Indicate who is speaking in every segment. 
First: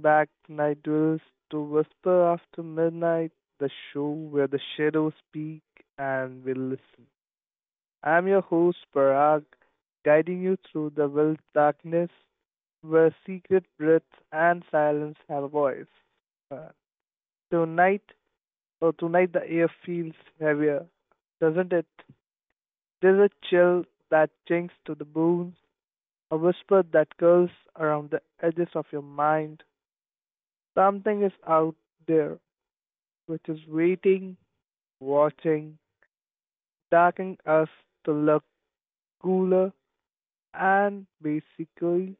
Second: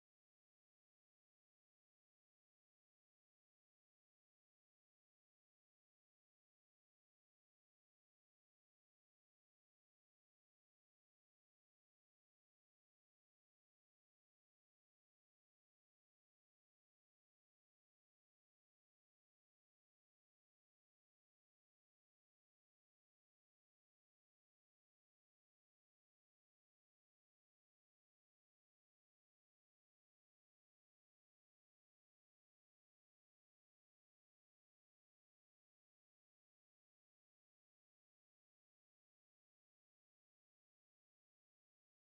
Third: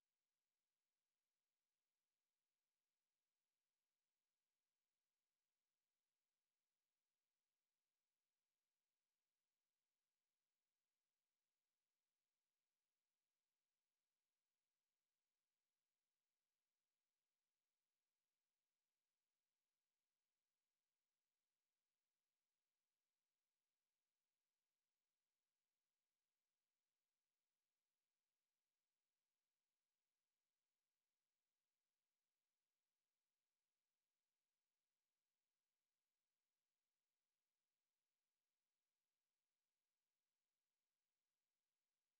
Speaker 1: back to Night Duels to Whisper After Midnight, the show where the shadows speak and we listen. I'm your host Parag, guiding you through the world's darkness where secret breaths and silence have a voice. Uh, tonight, tonight the air feels heavier, doesn't it? There's a chill that chinks to the bones, a whisper that curls around the edges of your mind. Something is out there which is waiting, watching, taking us to look cooler, and basically,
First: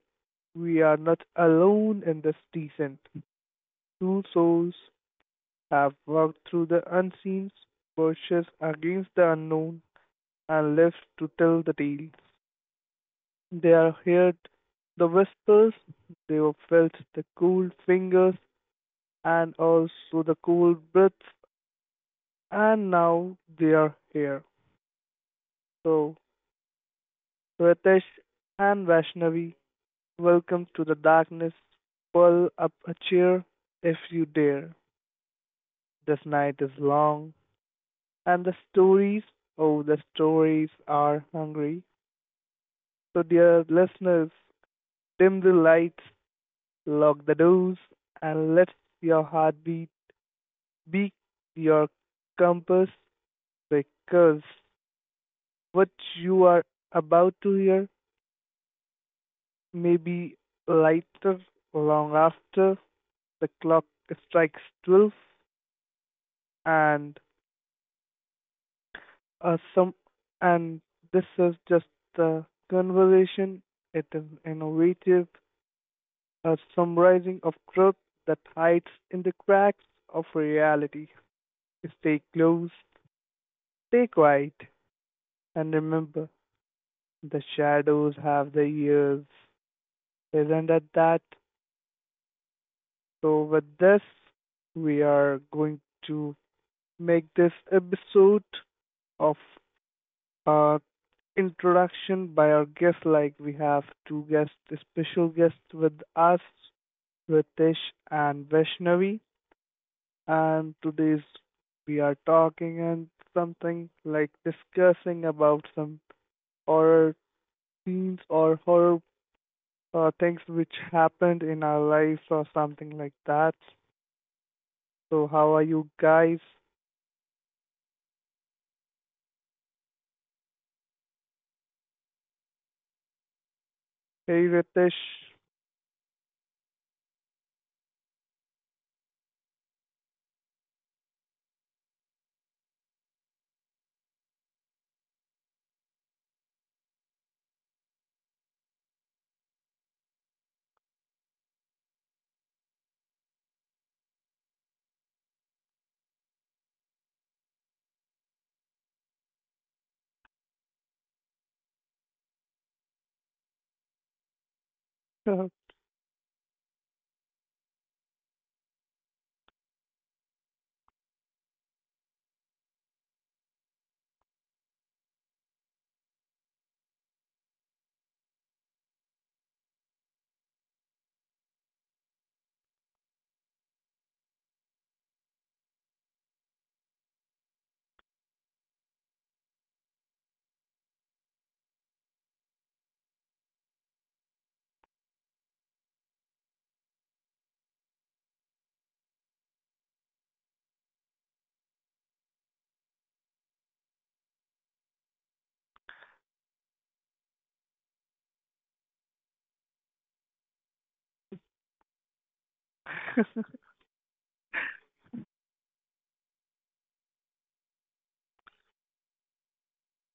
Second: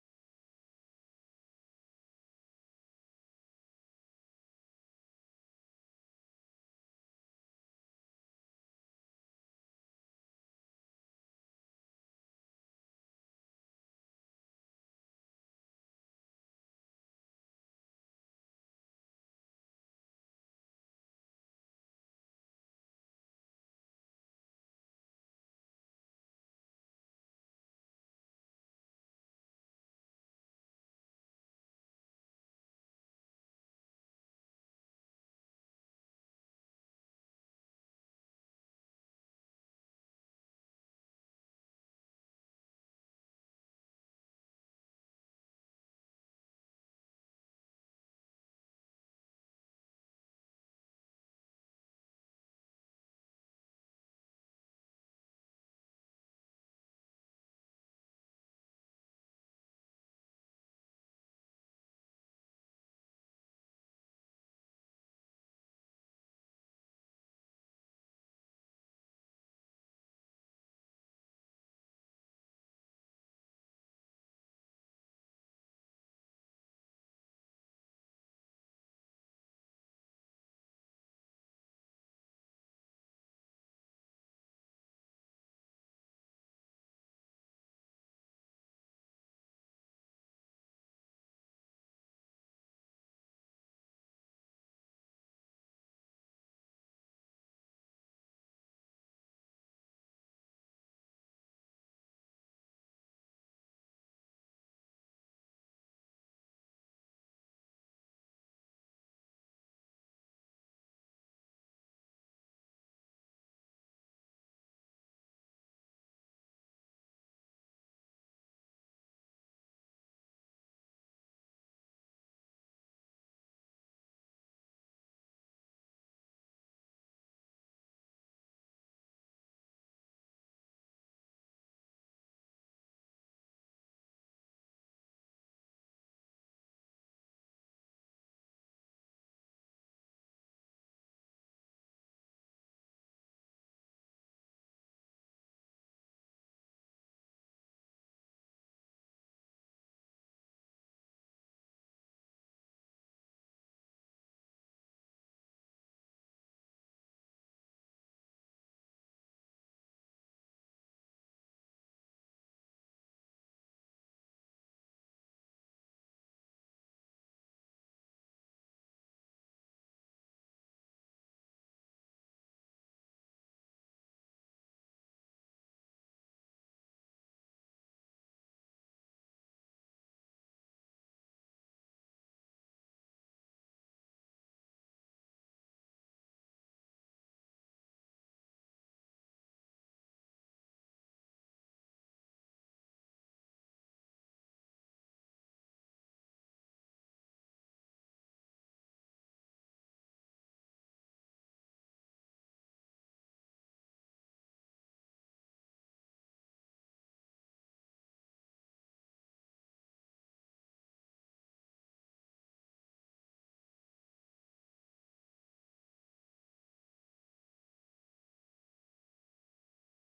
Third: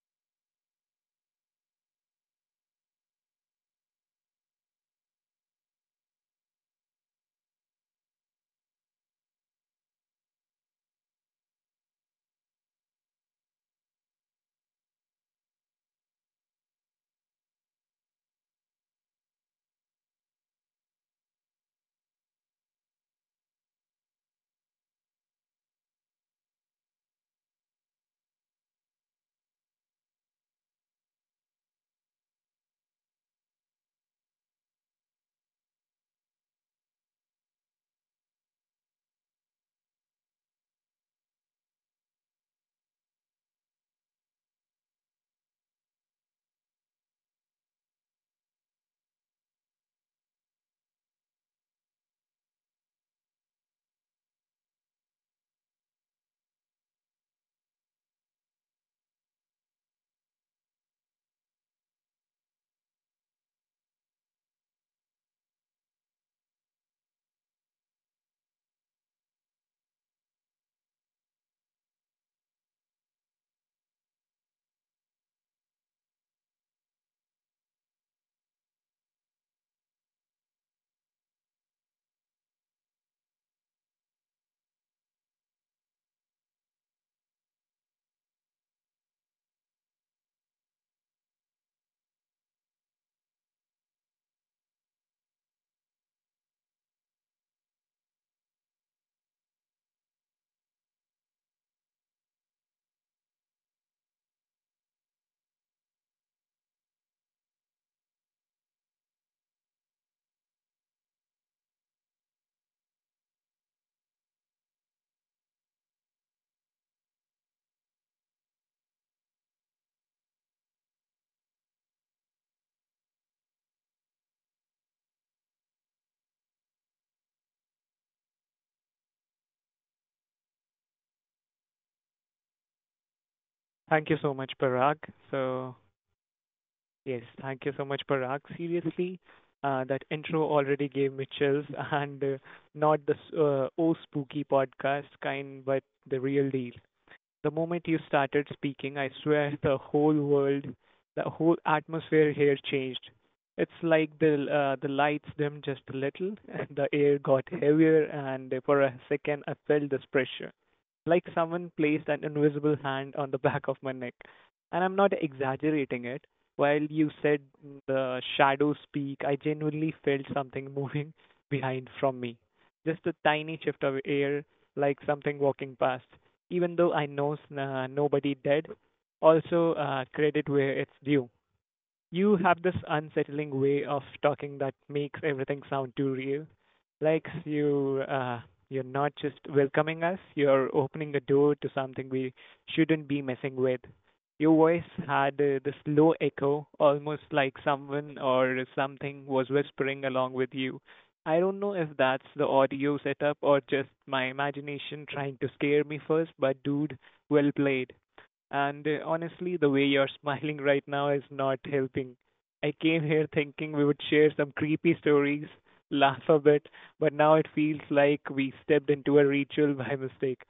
Speaker 1: we are not alone in this descent. Two souls have walked through the unseen, pushes against the unknown, and lived to tell the tales. They are heard the whispers, they have felt the cold fingers and also the cold breaths, and now they are here. So, Ritesh and Vaishnavi, welcome to the darkness. Pull up a chair if you dare. This night is long, and the stories, oh, the stories are hungry. So, dear listeners, dim the lights, lock the doors, and let your heartbeat be your compass, because what you are about to hear may be lighter long after the clock strikes 12. And some and This is just the conversation. It is innovative, a summarizing of truth that hides in the cracks of reality. Stay close, stay quiet, and remember the shadows have the ears, isn't it that? So with this, we are going to make this episode of uh, introduction by our guest. Like we have two guests, special guests with us, Ritesh and Vaishnavi. And today's we are talking and something like discussing about some horror scenes or horror things which happened in our lives or something like that. So how are you guys?
Speaker 2: Thank you so
Speaker 1: Hey
Speaker 2: much, Parag.
Speaker 1: Ritesh.
Speaker 2: So, yes, thank you so much, Parag. Seriously, that intro already gave me chills, and not the oh spooky podcast kind, but the real deal. The moment you started speaking, I swear the whole world, the whole atmosphere here changed. It's like the lights dimmed just a little, and the air got heavier, and for a second I felt this pressure, like someone placed an invisible hand on the back of my neck. And I'm not exaggerating it. While you said the shadows speak, I genuinely felt something moving behind from me. Just a tiny shift of air, like something walking past even though I know nobody did. Also, credit where it's due. You have this unsettling way of talking that makes everything sound too real. Like you're not just welcoming us, you're opening a door to something we shouldn't be messing with. Your voice had this low echo, almost like someone or something was whispering along with you. I don't know if that's the audio setup or just my imagination trying to scare me first, but dude, well played. And honestly, the way you're smiling right now is not helping. I came here thinking we would share some creepy stories, laugh a bit, but now it feels like we stepped into a ritual by mistake.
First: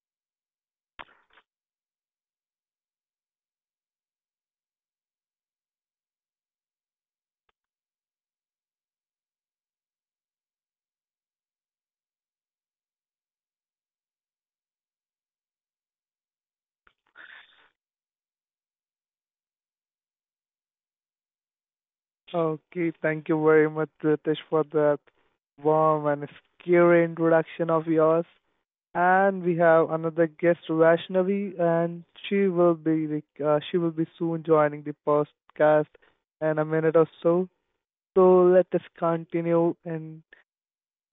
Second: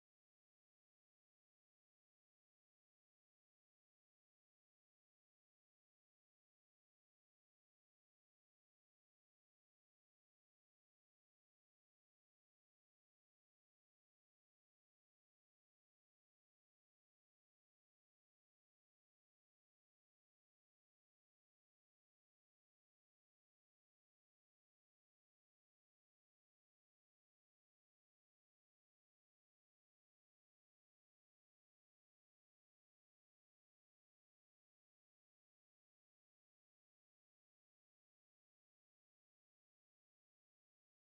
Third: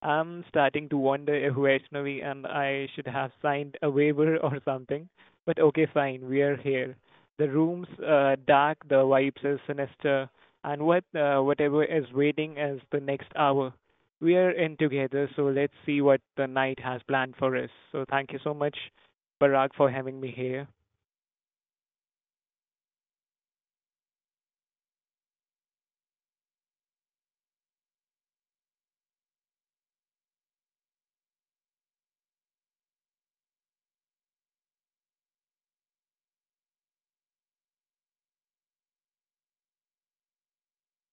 Speaker 2: I'm starting to wonder if Vaishnavi and I should have signed a waiver or something. But okay, fine, we are here. The room's dark, the vibes is sinister, and whatever is waiting is the next hour we are in together, so let's see what the night has planned for us. So thank you so much, Parag, for having me here.
Speaker 1: Okay, thank you very much, Ritesh, for that warm and scary introduction of yours. And we have another guest, Vaishnavi, and she will be soon joining the podcast in a minute or so. So let us continue in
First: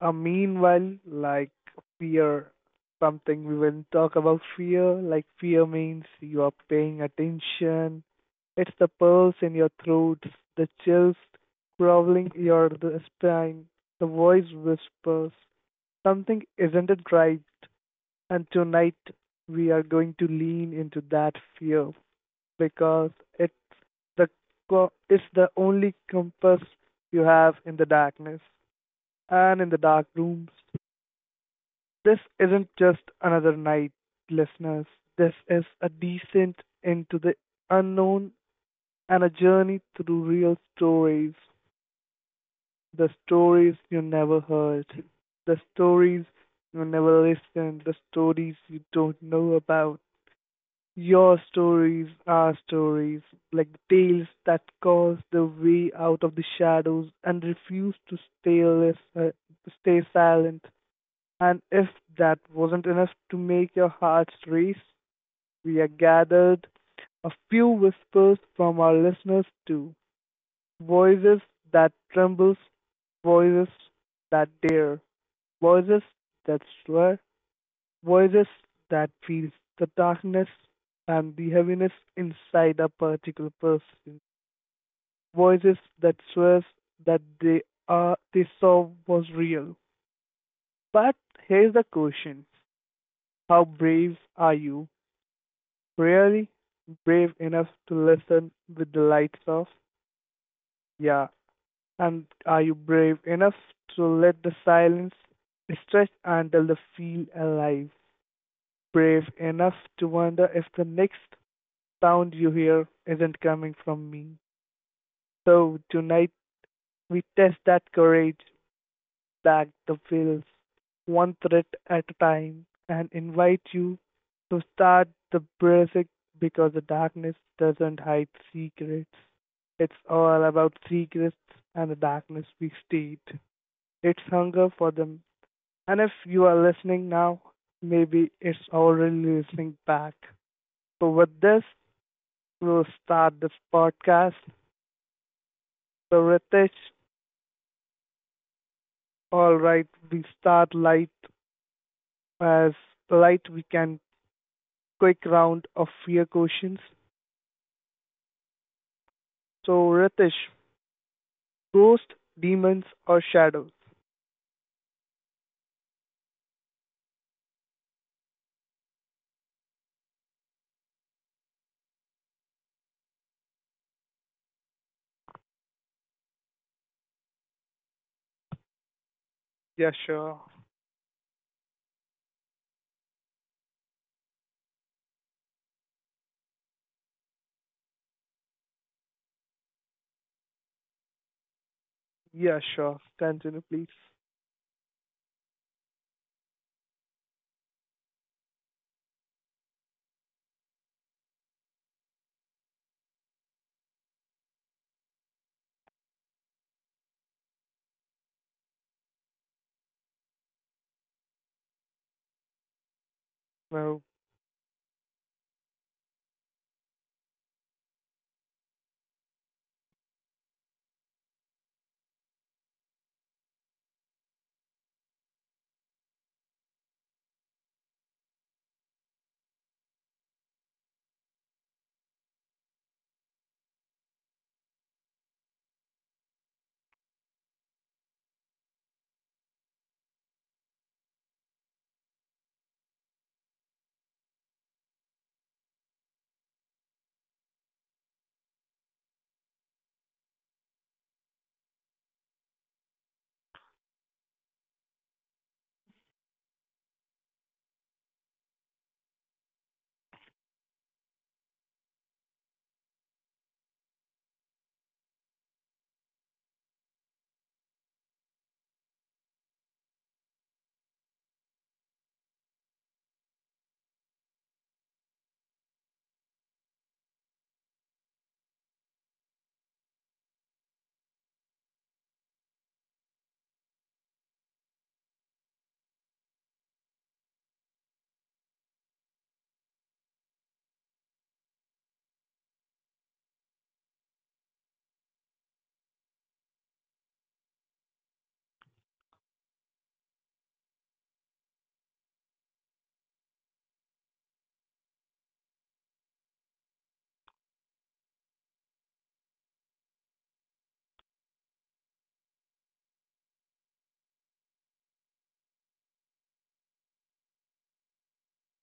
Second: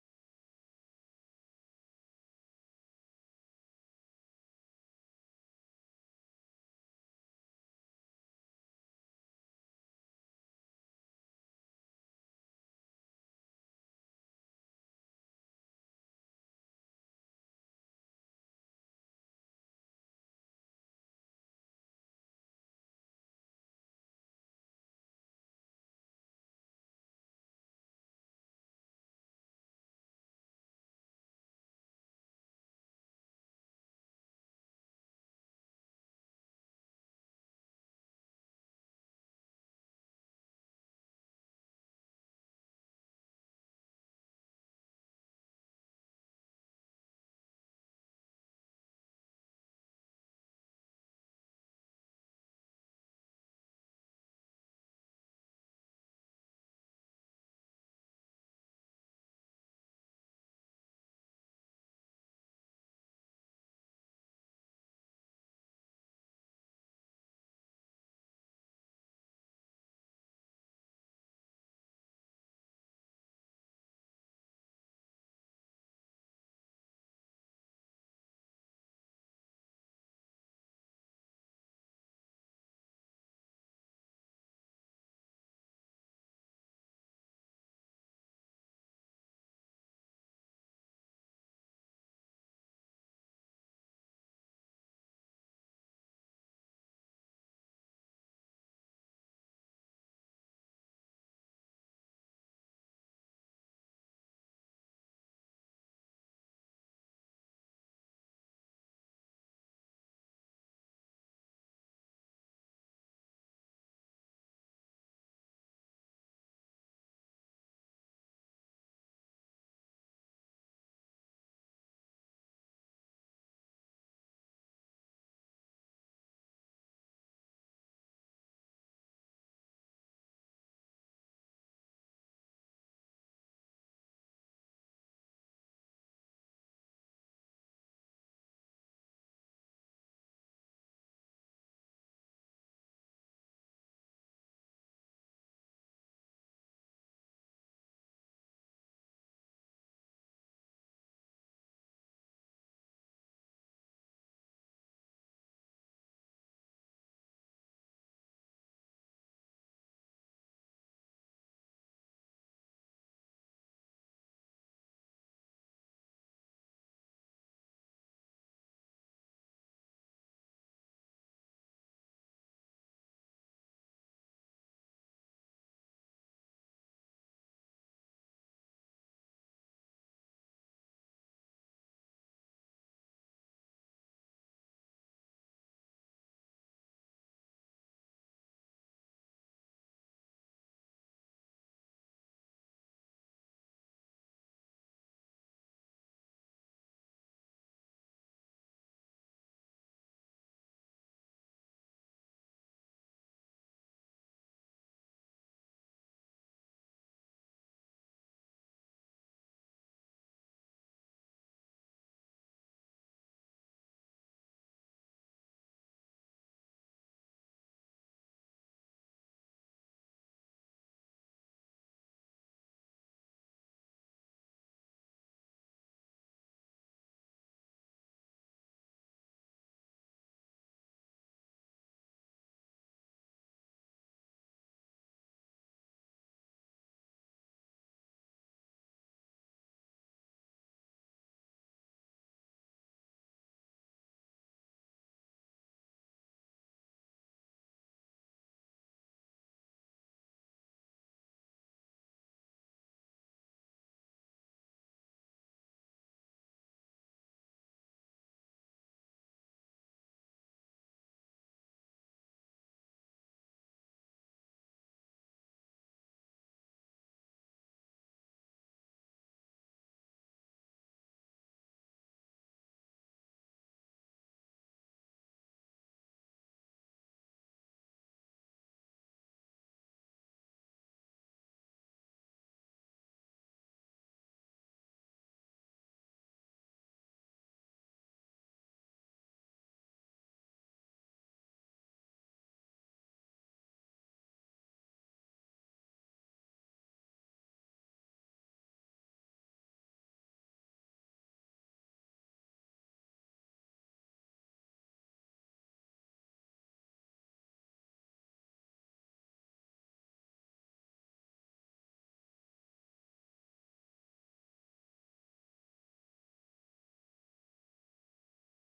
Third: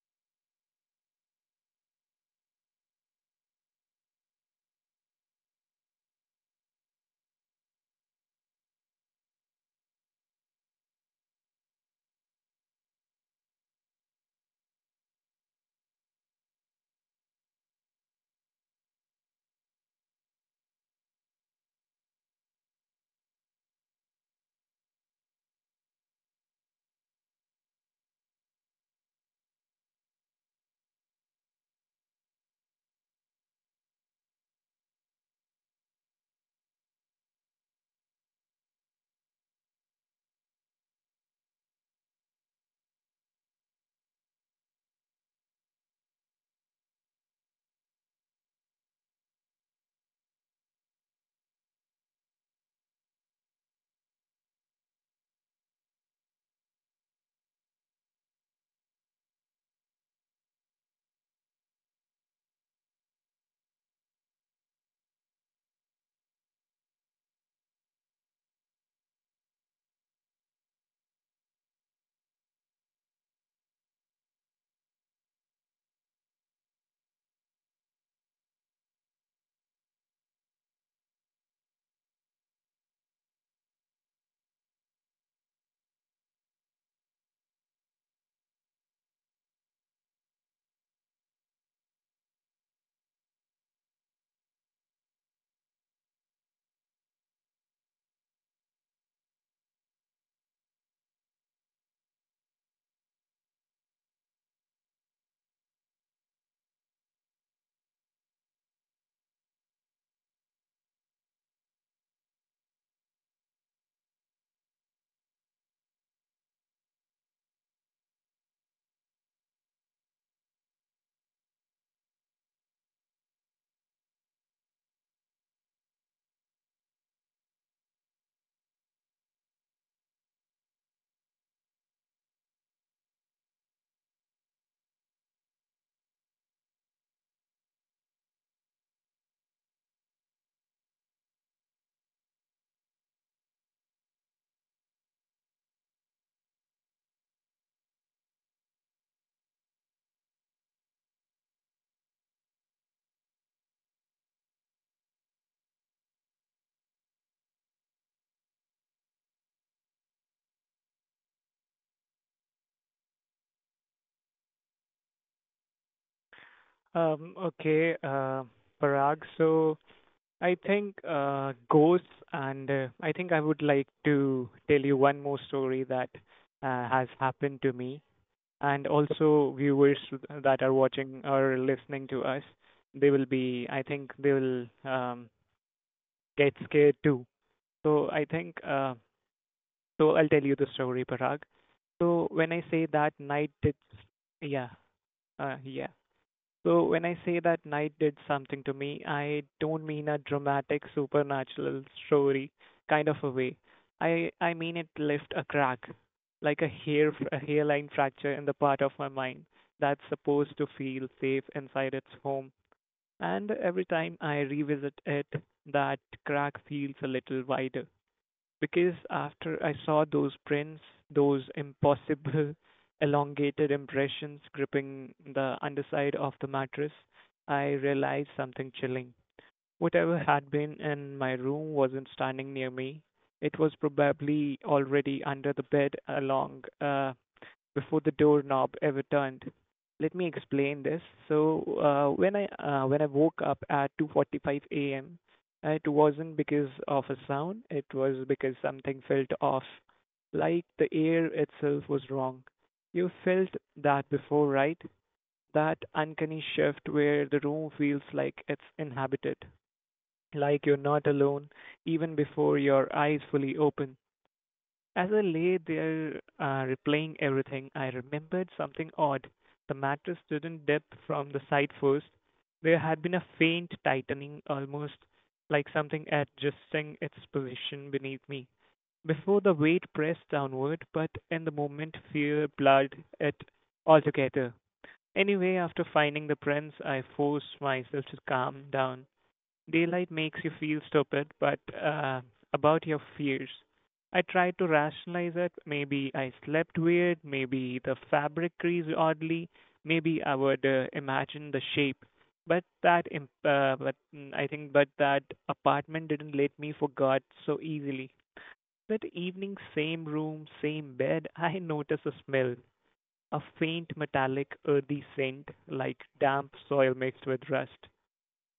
Speaker 1: meanwhile, like fear, something we will talk about fear. Like fear means you are paying attention. It's the pulse in your throat, the chills crawling your the spine. The voice whispers, something isn't it right? And tonight we are going to lean into that fear because it's the it's the only compass you have in the darkness and in the dark rooms. This isn't just another night, listeners. This is a descent into the unknown and a journey through real stories. The stories you never heard, the stories you never listened, the stories you don't know about. Your stories are stories, like tales that cause the way out of the shadows and refuse to stay, stay silent. And if that wasn't enough to make your hearts race, we are gathered a few whispers from our listeners too. Voices that tremble, voices that dare, voices that swear, voices that feels the darkness and the heaviness inside a particular person. Voices that swears that they are they saw was real. But here's the question. How brave are you really? Brave enough to listen with the lights off? Yeah. And are you brave enough to let the silence stretch until the feel alive? Brave enough to wonder if the next sound you hear isn't coming from me. So tonight we test that courage, back the veils one thread at a time, and invite you to start the basic, because the darkness doesn't hide secrets. It's all about secrets, and the darkness we state, it's hunger for them. And if you are listening now, maybe it's already listening back. So with this, we'll start this podcast. So Ritesh, all right, we start light as light we can, quick round of fear questions. So, Ritesh, ghost, demons, or shadows?
Speaker 2: Um, okay, uh, Parag. So I think ghosts, and I think I would like to tell you one more story that has happened to me, and also
Speaker 1: Yeah,
Speaker 2: viewers
Speaker 1: sure.
Speaker 2: that are watching or listening to us, they will be, I think they will get scared too. So I think so I'll tell you the story, Parag. So when
Speaker 1: Yeah,
Speaker 2: I say
Speaker 1: sure.
Speaker 2: that night
Speaker 1: Continue,
Speaker 2: did,
Speaker 1: please.
Speaker 2: yeah, yeah. So when I say that night did something to me, I don't mean a dramatic supernatural story kind of a way. I mean it left a crack, like a hairline fracture in the part of my mind that's supposed to feel safe inside its home. And every
Speaker 1: No,
Speaker 2: time I revisit it, that crack feels a little wider because after I saw those prints, those impossible elongated impressions gripping the underside of the mattress, I realized something chilling. Whatever had been in my room wasn't standing near me. It was probably already under the bed along before the doorknob ever turned. Let me explain this. So when I woke up at 2:45 a.m., it wasn't because of a sound. It was because something felt off, like the air itself was wrong. You felt that before, right? That uncanny shift where the room feels like it's inhabited, like you're not alone, even before your eyes fully open. As I lay there replaying everything, I remembered something odd. The mattress didn't dip from the side first. There had been a faint tightening, almost like something adjusting its position beneath me. Before the weight pressed downward, but in the moment, fear blurred it altogether. Anyway, after finding the prints, I forced myself to calm down. Daylight makes you feel stupid, but about your fears. I tried to rationalize it. Maybe I slept weird. Maybe the fabric creased oddly. Maybe I would imagine the shape. But that, imp- but mm, I think, but that apartment didn't let me forget so easily. That evening, same room, same bed, I noticed a smell, a faint metallic earthy scent, like damp soil mixed with rust.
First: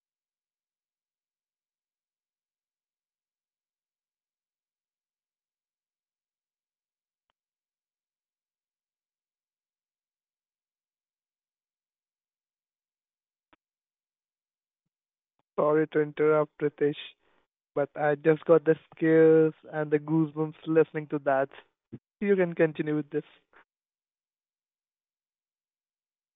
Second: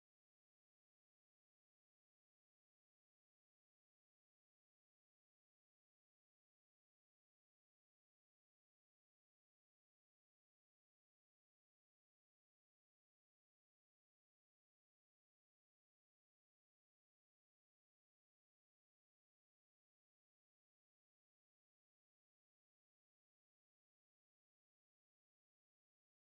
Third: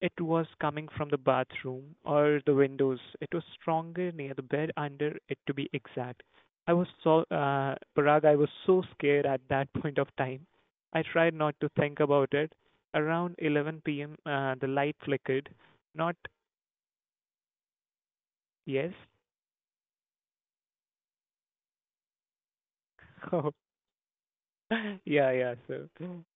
Speaker 2: It was coming from the bathroom or the windows. It was stronger near the bed under it to be exact. I was so Parag, I was so scared at that point of time. I tried not to think about it. Around 11 p.m., the light flickered.
Speaker 1: sorry to
Speaker 2: Not
Speaker 1: interrupt, Ritesh, but I just got the
Speaker 2: yes.
Speaker 1: scares and the goosebumps listening to that. You can continue with this.
Speaker 2: Oh, yeah, yeah. So,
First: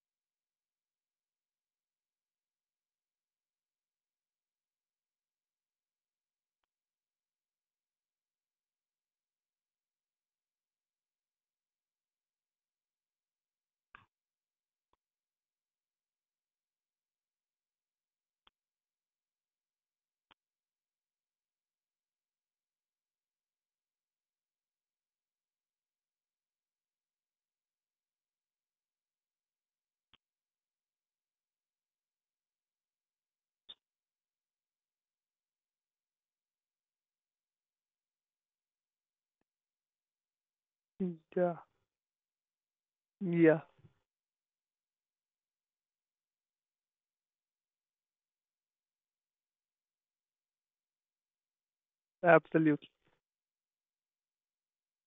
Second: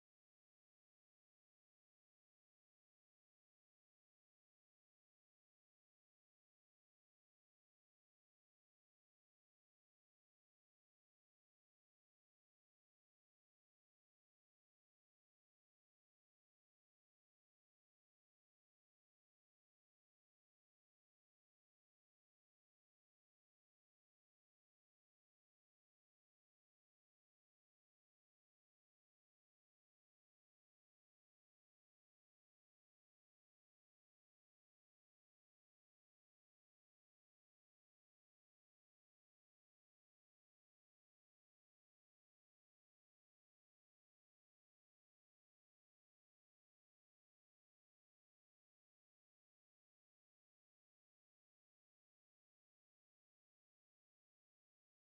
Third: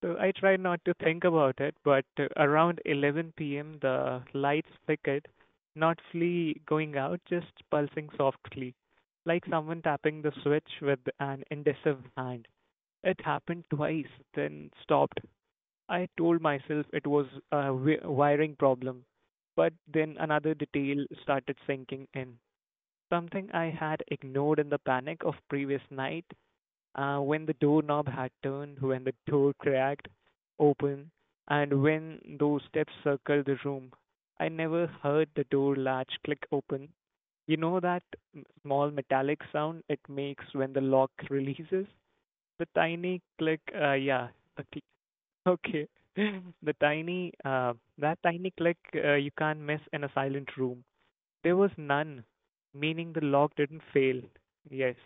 Speaker 2: so I try not to think about it, but around 11 p.m., the lights flickered, not fully going out, just pulsing softly, like someone tapping the switch with an indecisive hand. It happened twice, then stopped. I told myself it was a wiring problem, but then another detail started sinking in. Something I had ignored in the panic of previous night when the doorknob had turned, when the door cracked open, and when those steps circled the room. I never heard the door latch click open. You know that small metallic sound it makes when the lock
Speaker 1: Yeah,
Speaker 2: releases? The tiny
Speaker 1: yeah,
Speaker 2: click, yeah, okay. Okay. The tiny click you can't miss in a silent room. There was none,
Speaker 1: absolutely.
Speaker 2: meaning the lock didn't fail. Yes.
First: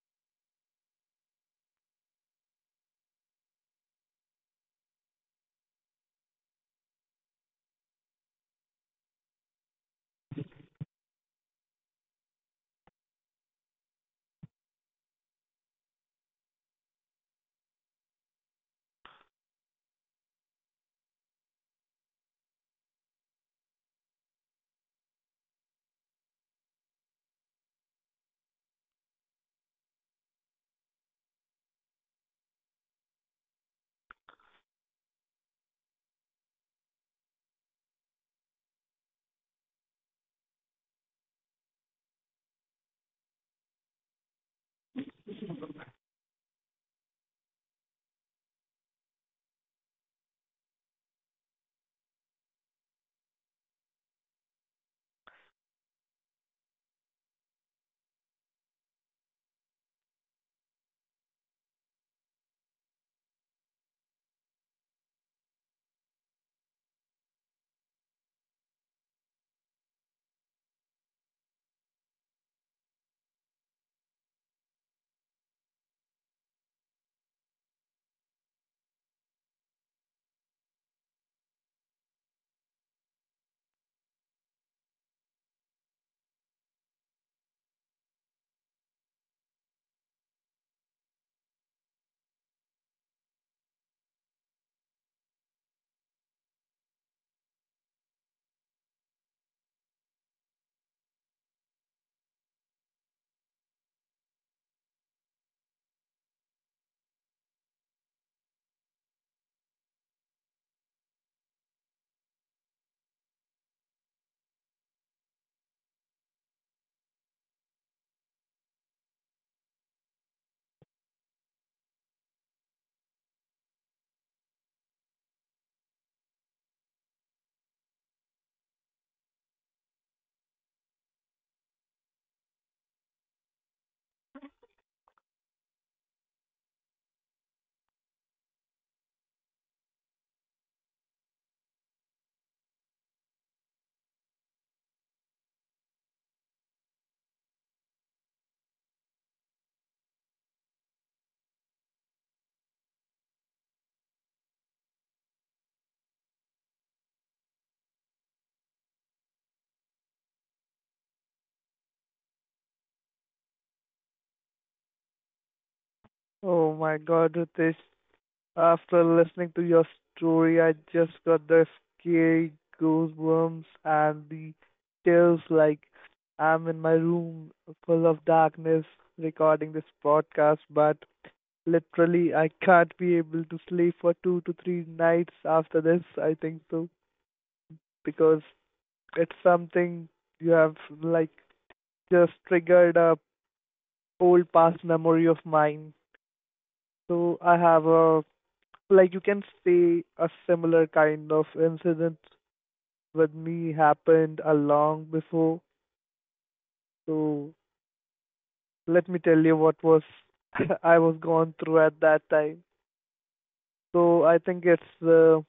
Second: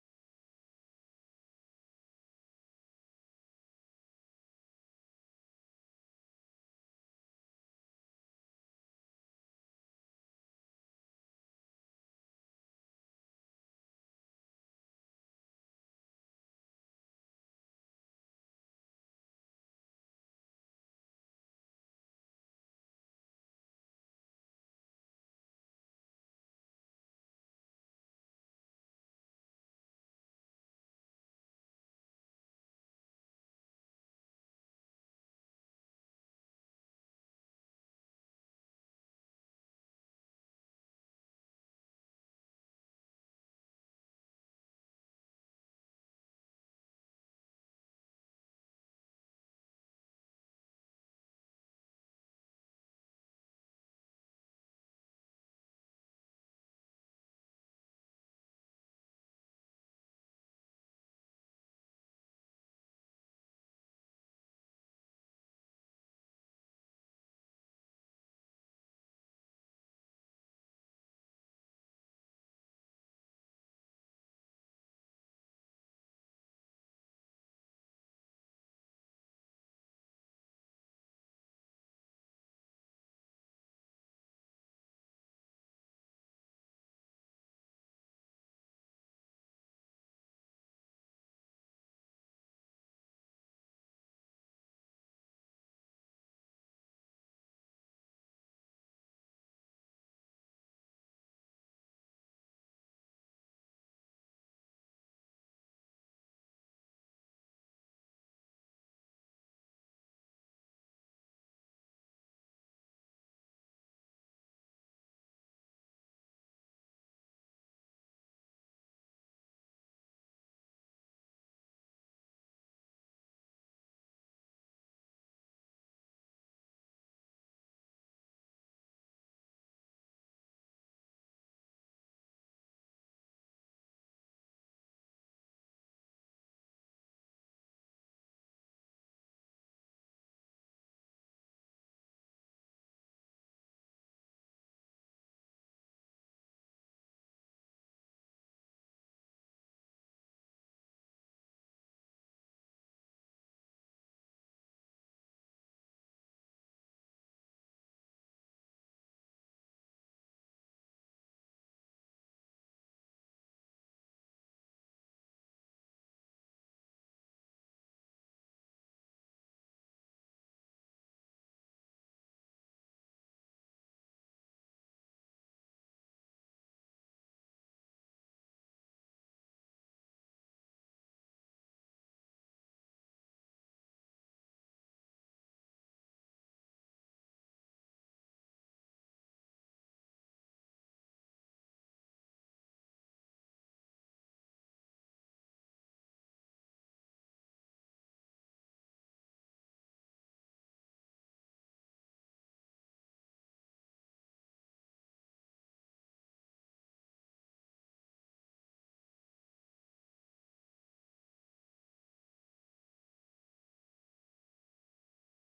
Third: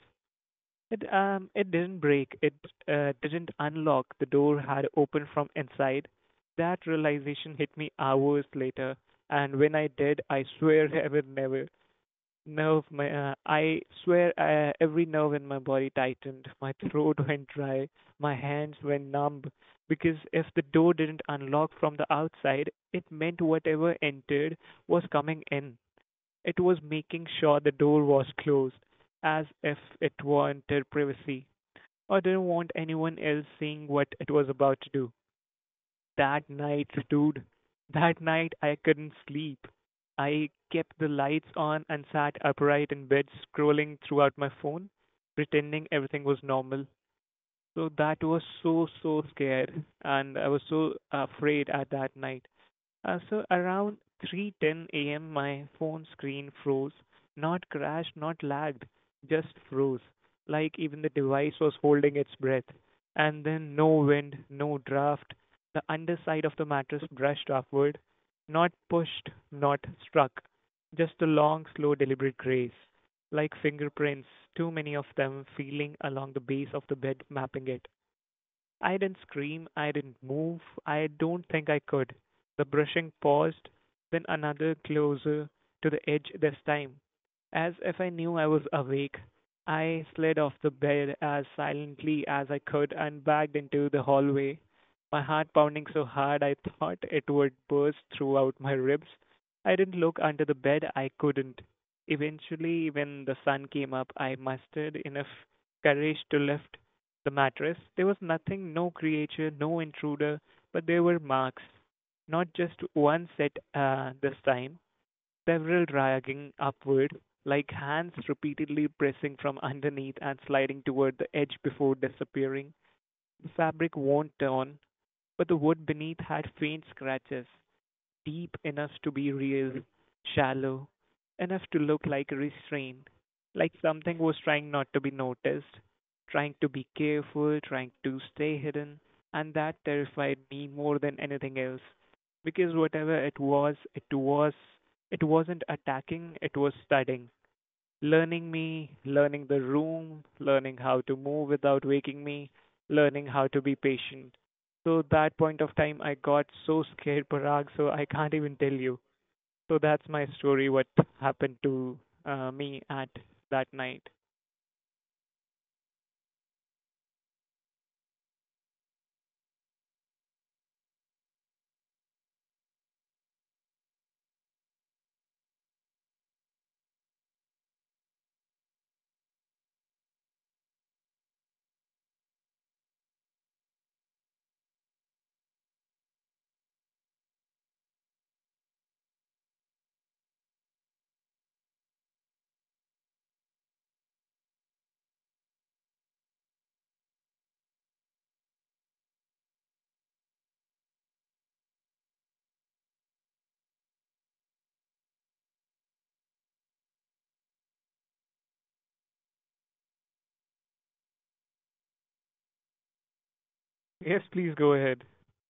Speaker 2: It didn't break. It didn't unlock. The door had opened from inside. That realization hit me hours later, and when I did, I swear I would never. Nerve, my I swear every nerve in my body tightened. My throat went dry. My hands went numb because if the door didn't unlock from the outside, it meant whatever entered was coming in. It was making sure the door was closed, as if it wanted privacy. I didn't want anyone else seeing what it was about to do. That night, dude, that night I couldn't sleep. I kept the lights on and sat upright in bed scrolling throughout my phone, pretending everything was normal. So that was so, so scared, and I was so afraid at that night. So around 3:10 a.m., my phone screen froze. Not crashed, not lagged, just froze. Like even the device was holding its breath. And then no wind, no draft. The underside of the mattress brushed upward. Not pushed, not struck. Just a long, slow, deliberate grace. Like fingerprints, too many of them feeling along the base of the bed, mapping it. I didn't scream, I didn't move, I don't think I could. The brushing paused, then another closer to the edge this time. As if I knew I was awake, I slid off the bed as silently as I could and backed into the hallway, my heart pounding so hard I thought it would burst throughout my ribs. I didn't look under the bed, I couldn't. Eventually, when the sun came up, I mustered enough courage to lift the mattress, there was nothing, no creature, no intruder, but there were marks. Not just one set this time, several dragging upward, like hands repeatedly pressing from underneath and sliding toward the edge before disappearing. The fabric won't turn, but the wood beneath had faint scratches deep enough to be real, shallow enough to look like restraint, like something was trying not to be noticed, trying to be careful, trying to stay hidden, and that terrified me more than anything else. Because whatever it was, it wasn't attacking, it was studying learning me, learning the room, learning how to move without waking me, learning how to be patient. So that point of time, I got so scared, Parag, so I can't even tell you. So that's my story, what happened to me at that night.
Speaker 1: Oh my God, Ritesh, after listening to your story, I just got the scary goosebumps and the chills. Like I'm in my room full of darkness recording this podcast, but literally I can't be able to sleep for two to three nights after this, I think so, because it's something you have like just triggered a old past memory of mine. So I have a, like you can say, a similar kind of incident with me happened a long before. So let me tell you what was I was going through at that time.
Speaker 2: Yes,
Speaker 1: So I
Speaker 2: please
Speaker 1: think
Speaker 2: go
Speaker 1: it's
Speaker 2: ahead.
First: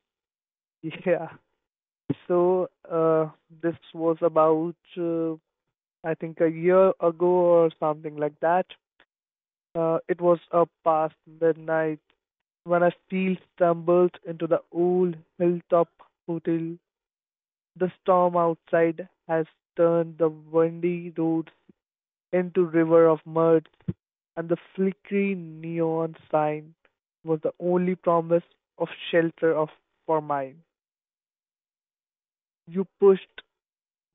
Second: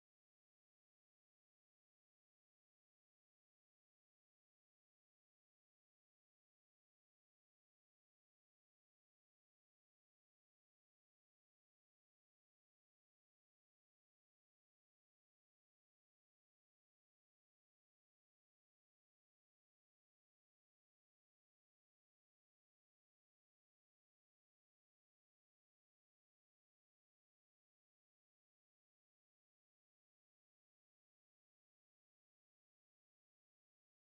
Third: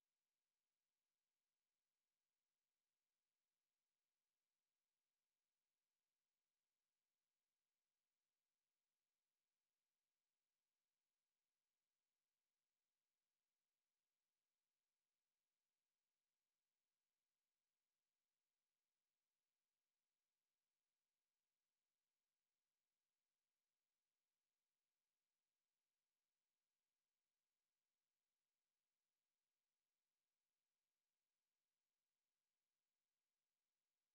Speaker 1: yeah. So this was about I think a year ago or something like that. It was past midnight when I still stumbled into the old hilltop hotel. The storm outside has turned the windy roads into river of mud, and the flickering neon sign was the only promise of shelter of for mine. You pushed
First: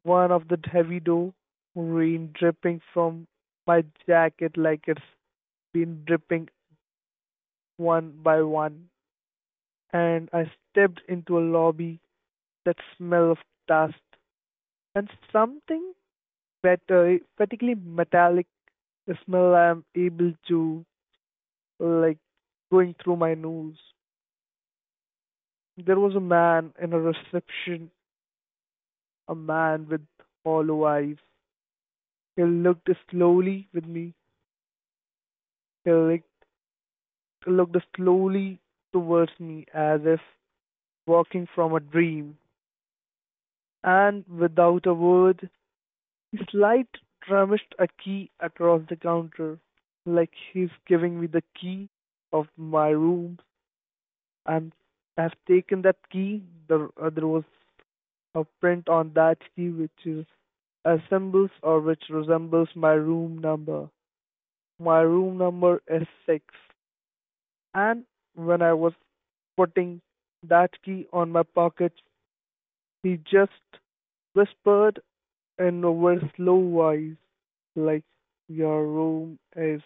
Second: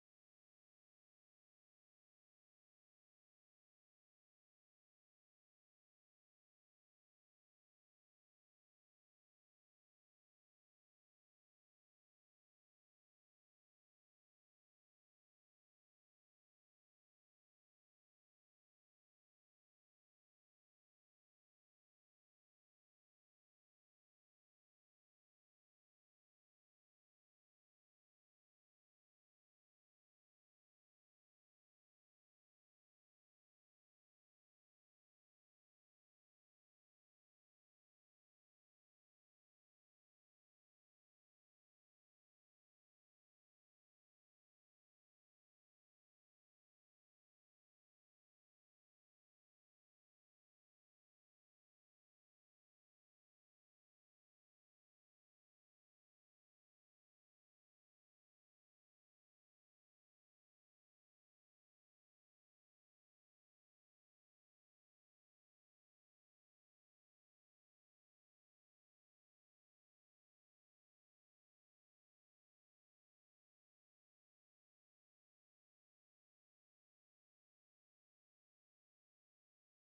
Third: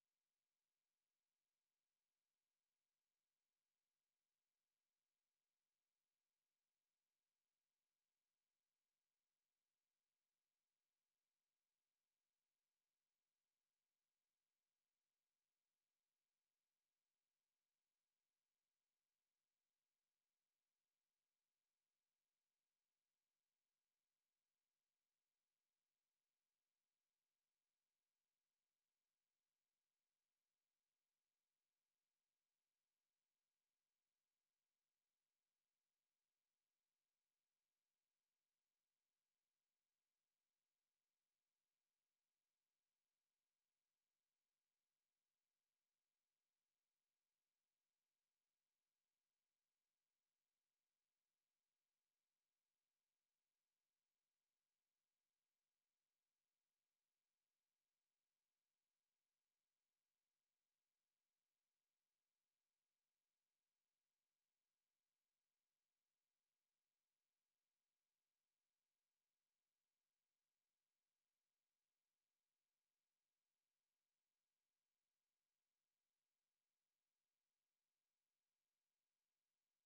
Speaker 1: one of the heavy door, rain dripping from my jacket like it's been dripping one by one, and I stepped into a lobby that smelled of dust and something better, particularly metallic smell I'm able to, like, going through my nose. There was a man in a reception, a man with hollow eyes. He looked slowly with me. He, like, looked slowly towards me as if walking from a dream. And without a word, he slight rummaged a key across the counter, like he's giving me the key of my room. And I've taken that key. There, there was of print on that key which is assembles or which resembles my room number. My room number is 6. And when I was putting that key on my pocket, he just whispered in a very slow voice, like, your room is,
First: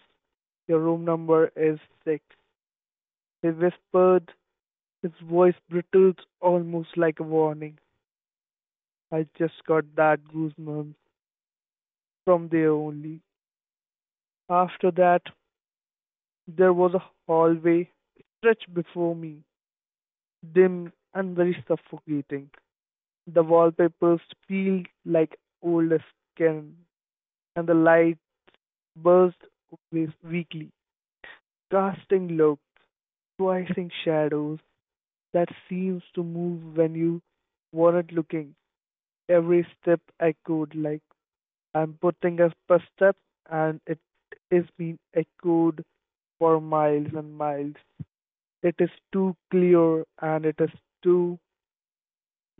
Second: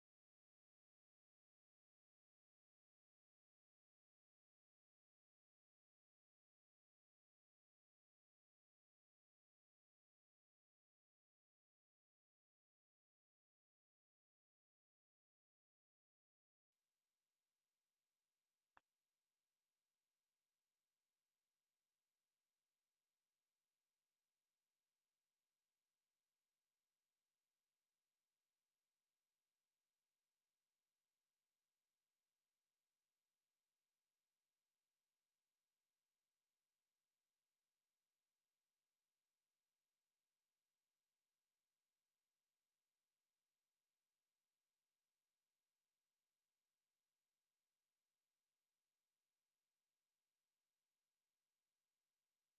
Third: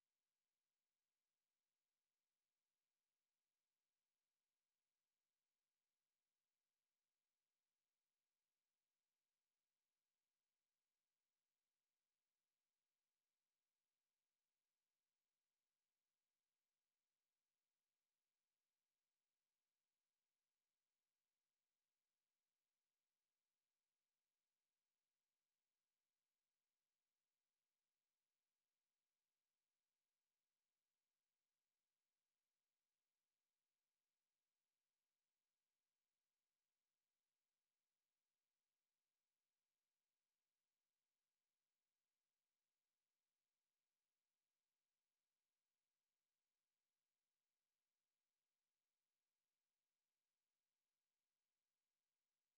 Speaker 1: your room number is 6. He whispered, his voice brittled almost like a warning. I just got that goosebumps from there only. After that, there was a hallway stretched before me, dim and very suffocating. The wallpapers peeled like old skin, and the light buzzed weakly, casting looks, twisting shadows that seems to move when you weren't looking. Every step echoed like I'm putting up a step, and it is being echoed for miles and miles. It is too clear and it is too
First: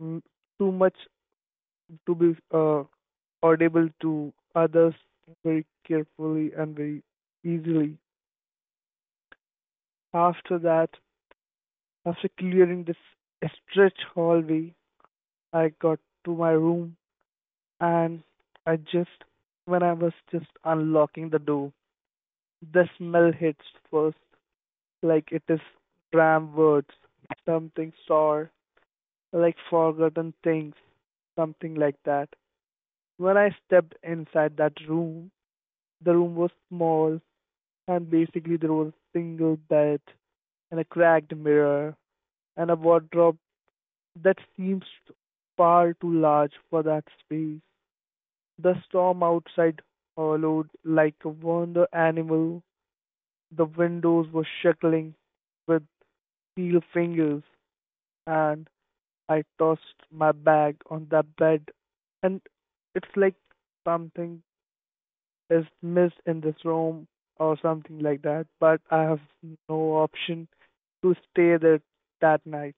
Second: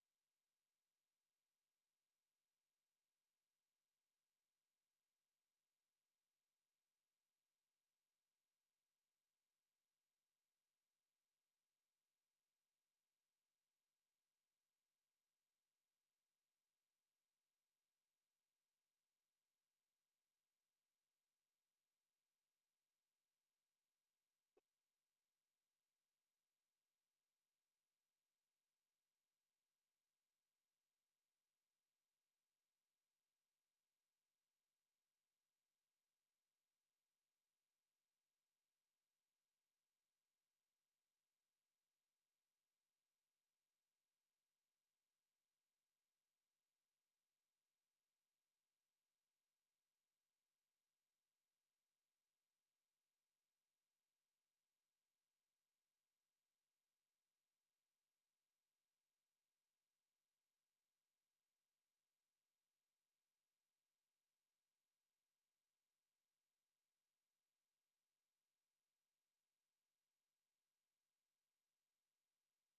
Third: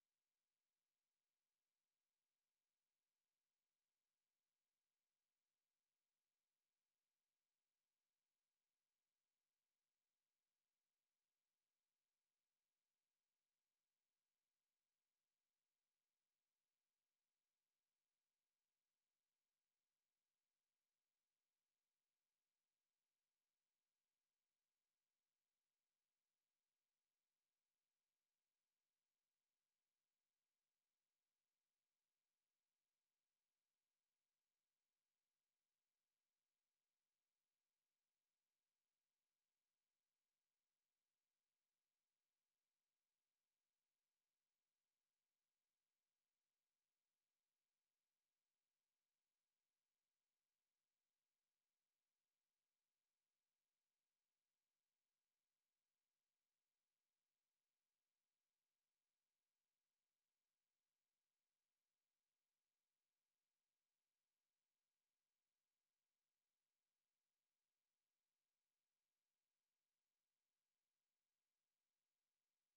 Speaker 1: mm, too much to be audible to others very carefully and very easily. After that, after clearing this stretch hallway, I got to my room, and I just when I was just unlocking the door, the smell hits first, like it is tram words, something sour, like forgotten things, something like that. When I stepped inside that room, the room was small, and basically there was a single bed and a cracked mirror and a wardrobe that seems far too large for that space. The storm outside howled like a wonder animal. The windows were shackling with steel fingers, and I tossed my bag on that bed. And it's like something is missed in this room or something like that, but I have no option to stay there that night.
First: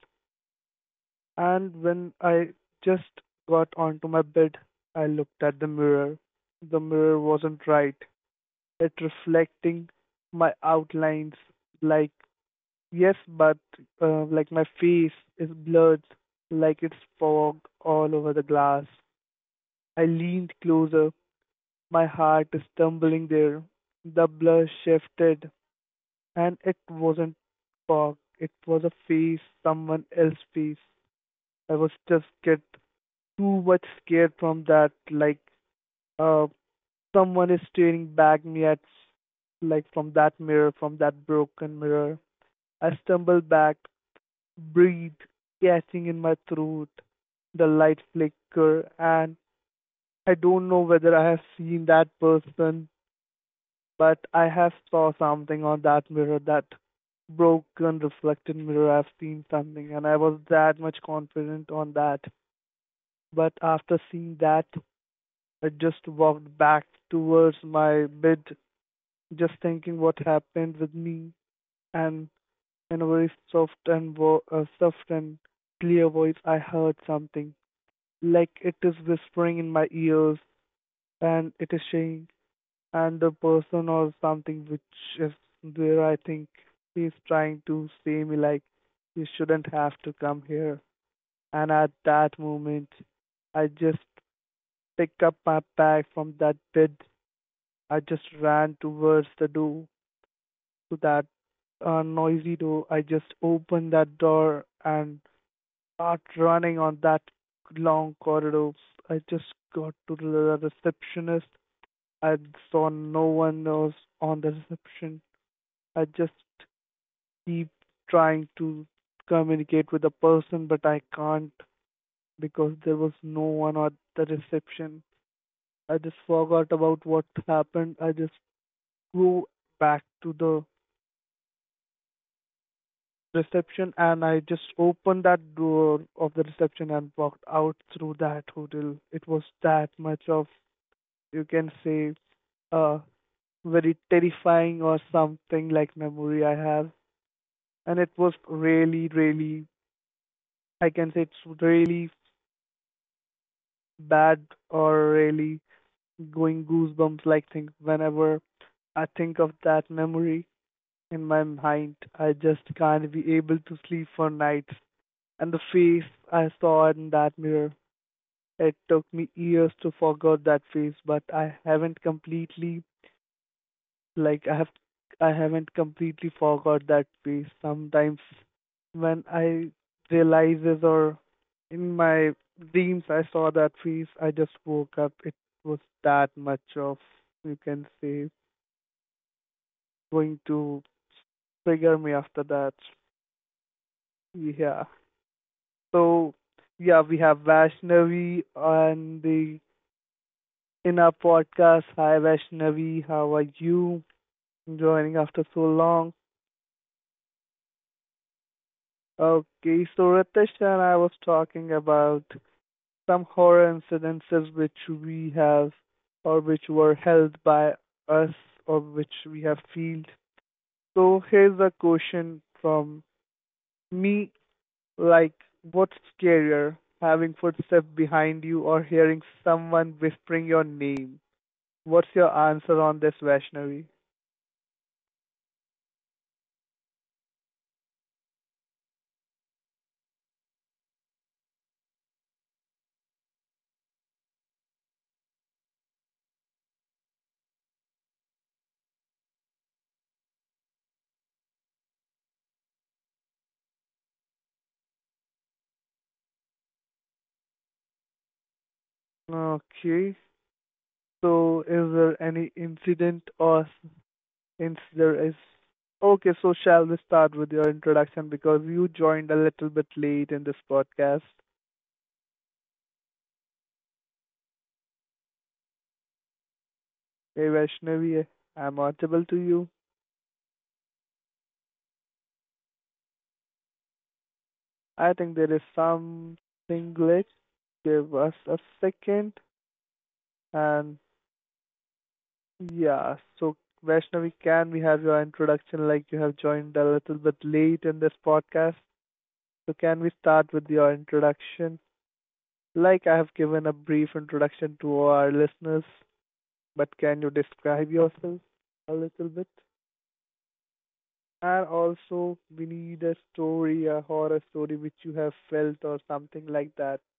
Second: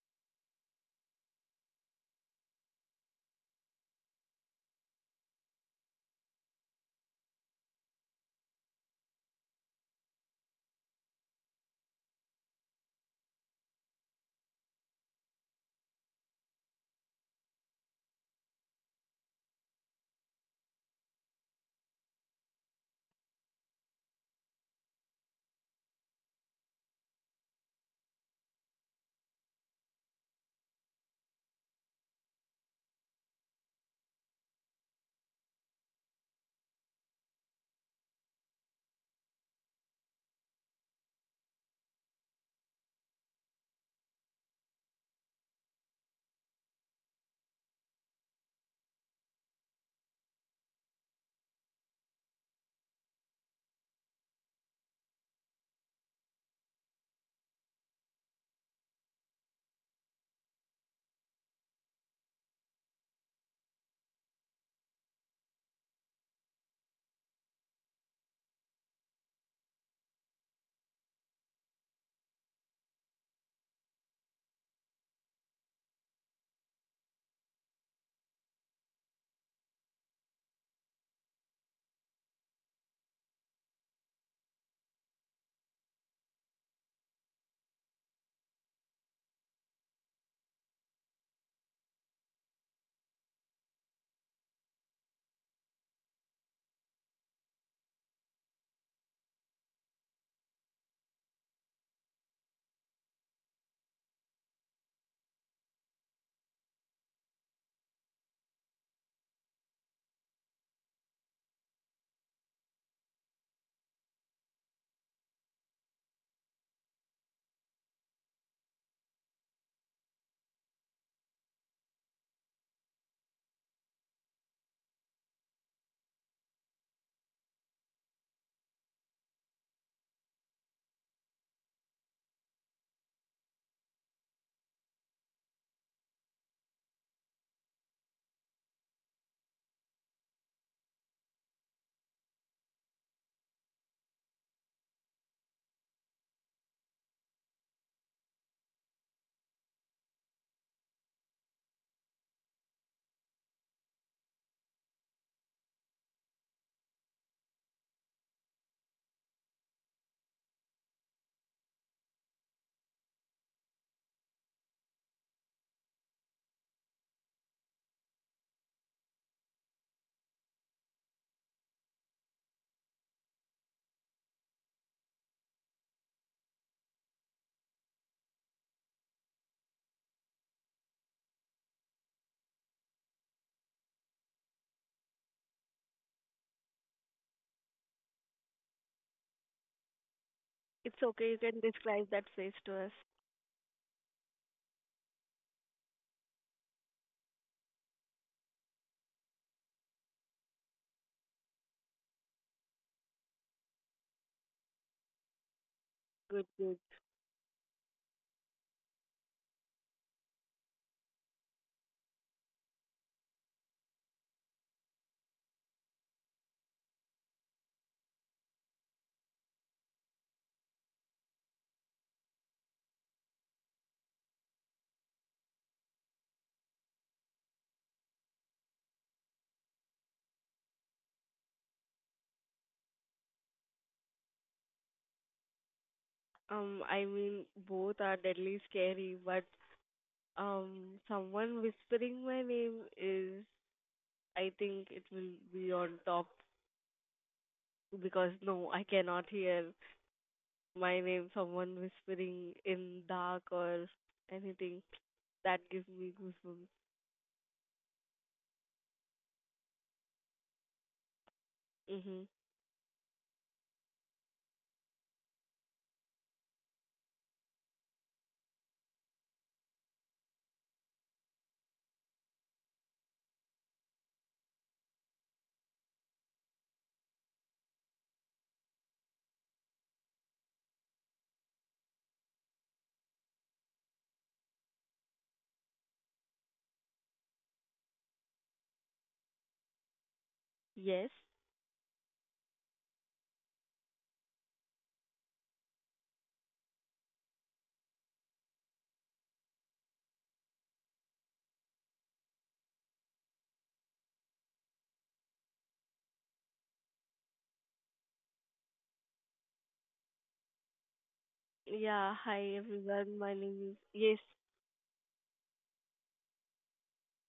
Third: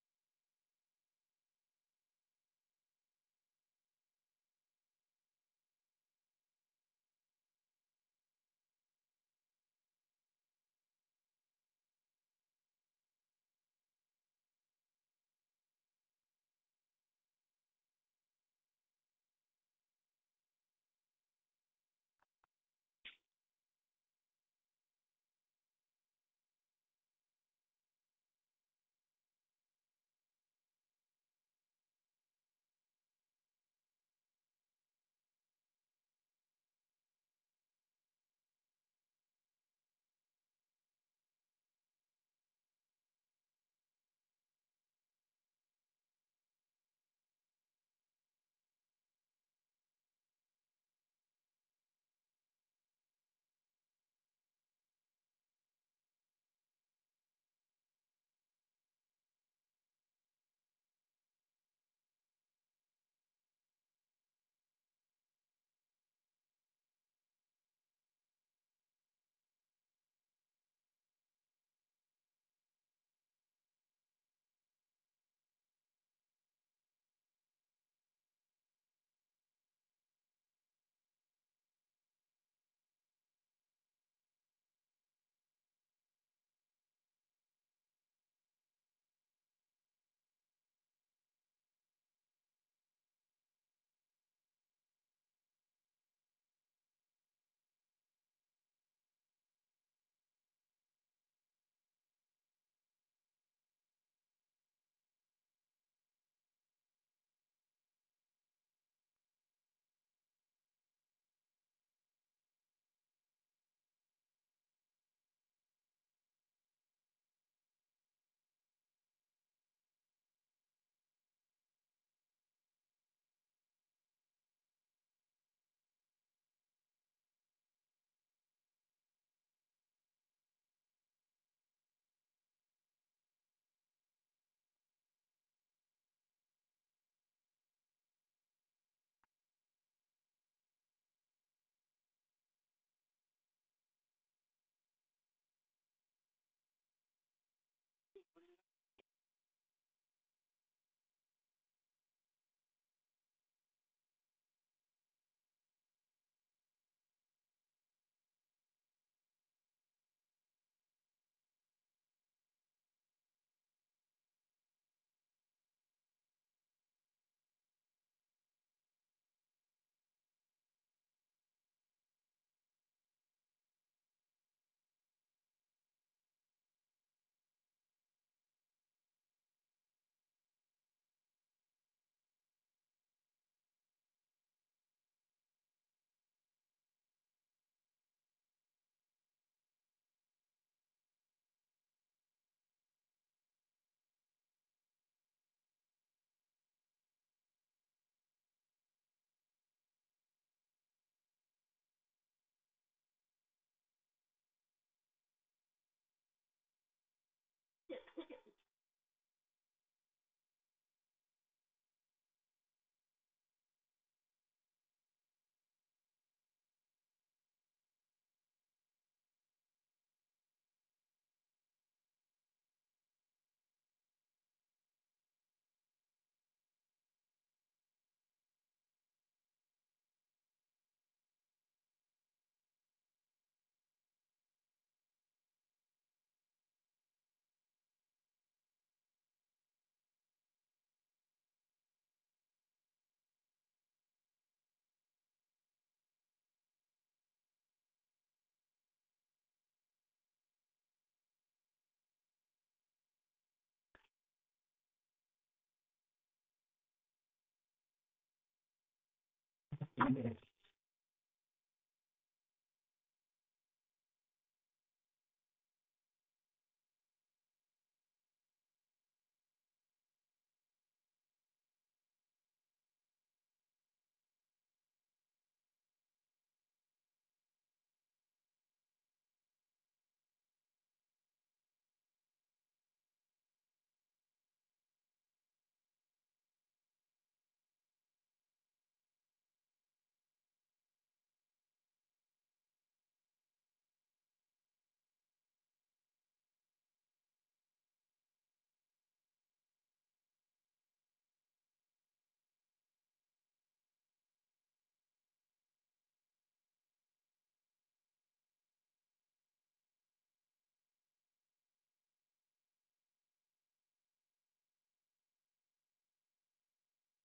Speaker 1: And when I just got onto my bed, I looked at the mirror. The mirror wasn't right. It reflecting my outlines like yes, but like my face is blurred, like it's fog all over the glass. I leaned closer. My heart is tumbling there. The blur shifted, and it wasn't fog. It was a face, someone else's face. I was just get too much scared from that. Like, uh, someone is staring back me at, like from that mirror, from that broken mirror. I stumbled back, breathe, catching in my throat. The light flicker, and I don't know whether I have seen that person, but I have saw something on that mirror, that broken reflected mirror. I've seen something, and I was that much confident on that. But after seeing that, I just walked back towards my bed, just thinking what happened with me. And in a very soft and soft and clear voice, I heard something like it is whispering in my ears, and it is saying, and the person or something which is there, I think he's trying to say me like you shouldn't have to come here. And at that moment I just pick up my bag from that bed. I just ran towards the door, to that noisy door. I just opened that door and start running on that long corridor. I just got to the receptionist. I saw no one else on the reception. I just keep trying to communicate with the person, but I can't, because there was no one at the reception. I just forgot about what happened. I just flew back to the reception and I just opened that door of the reception and walked out through that hotel. It was that much of, you can say, a very terrifying or something like memory I have. And it was really, really, I can say it's really bad or really going goosebumps like thing whenever I think of that memory in my mind. I just can't be able to sleep for nights. And the face I saw in that mirror, it took me years to forget that face, but like I have I haven't completely forgot that piece. Sometimes when I realizes or in my dreams I saw that piece, I just woke up. It was that much of, you can say, going to
Speaker 3: It's okay, you can
Speaker 1: trigger
Speaker 3: describe
Speaker 1: me
Speaker 3: that
Speaker 1: after
Speaker 3: face to
Speaker 1: that.
Speaker 3: us.
Speaker 1: Yeah. So yeah, we have Vaishnavi on the in our podcast. Hi Vaishnavi, how are you? Joining after so long.
Speaker 3: Good, good.
Speaker 1: Okay, so Ritesh and I was talking about some horror incidences which we have or which were held by us or which we have felt. So here's a question from me, like, what's scarier, having footsteps behind you or hearing someone whispering your name? What's your answer on this, Vaishnavi?
Speaker 3: I mean, both are deadly scary, but someone whispering my name is, I think it will be on top because no, I cannot hear my name. Someone whispering in dark or anything that gives me goosebumps.
Speaker 1: Okay. So is
Speaker 3: Mhm.
Speaker 1: there any incident or since there is. Okay, so shall we start with your introduction, because you joined a little bit late in this podcast. Hey Vaishnavi, I'm audible to you. I think there is something glitch. Give us a second. And
Speaker 3: Yes.
Speaker 1: yeah, so Vaishnavi, can we have your introduction, like you have joined a little bit late in this podcast? So can we start with your introduction? Like I have given a brief introduction to our listeners, but can you describe yourself a little bit? And
Speaker 3: Yeah. Hi
Speaker 1: also, we need
Speaker 3: everyone.
Speaker 1: a
Speaker 3: My name is
Speaker 1: story, a
Speaker 3: yes.
Speaker 1: horror story which you have felt or something like that.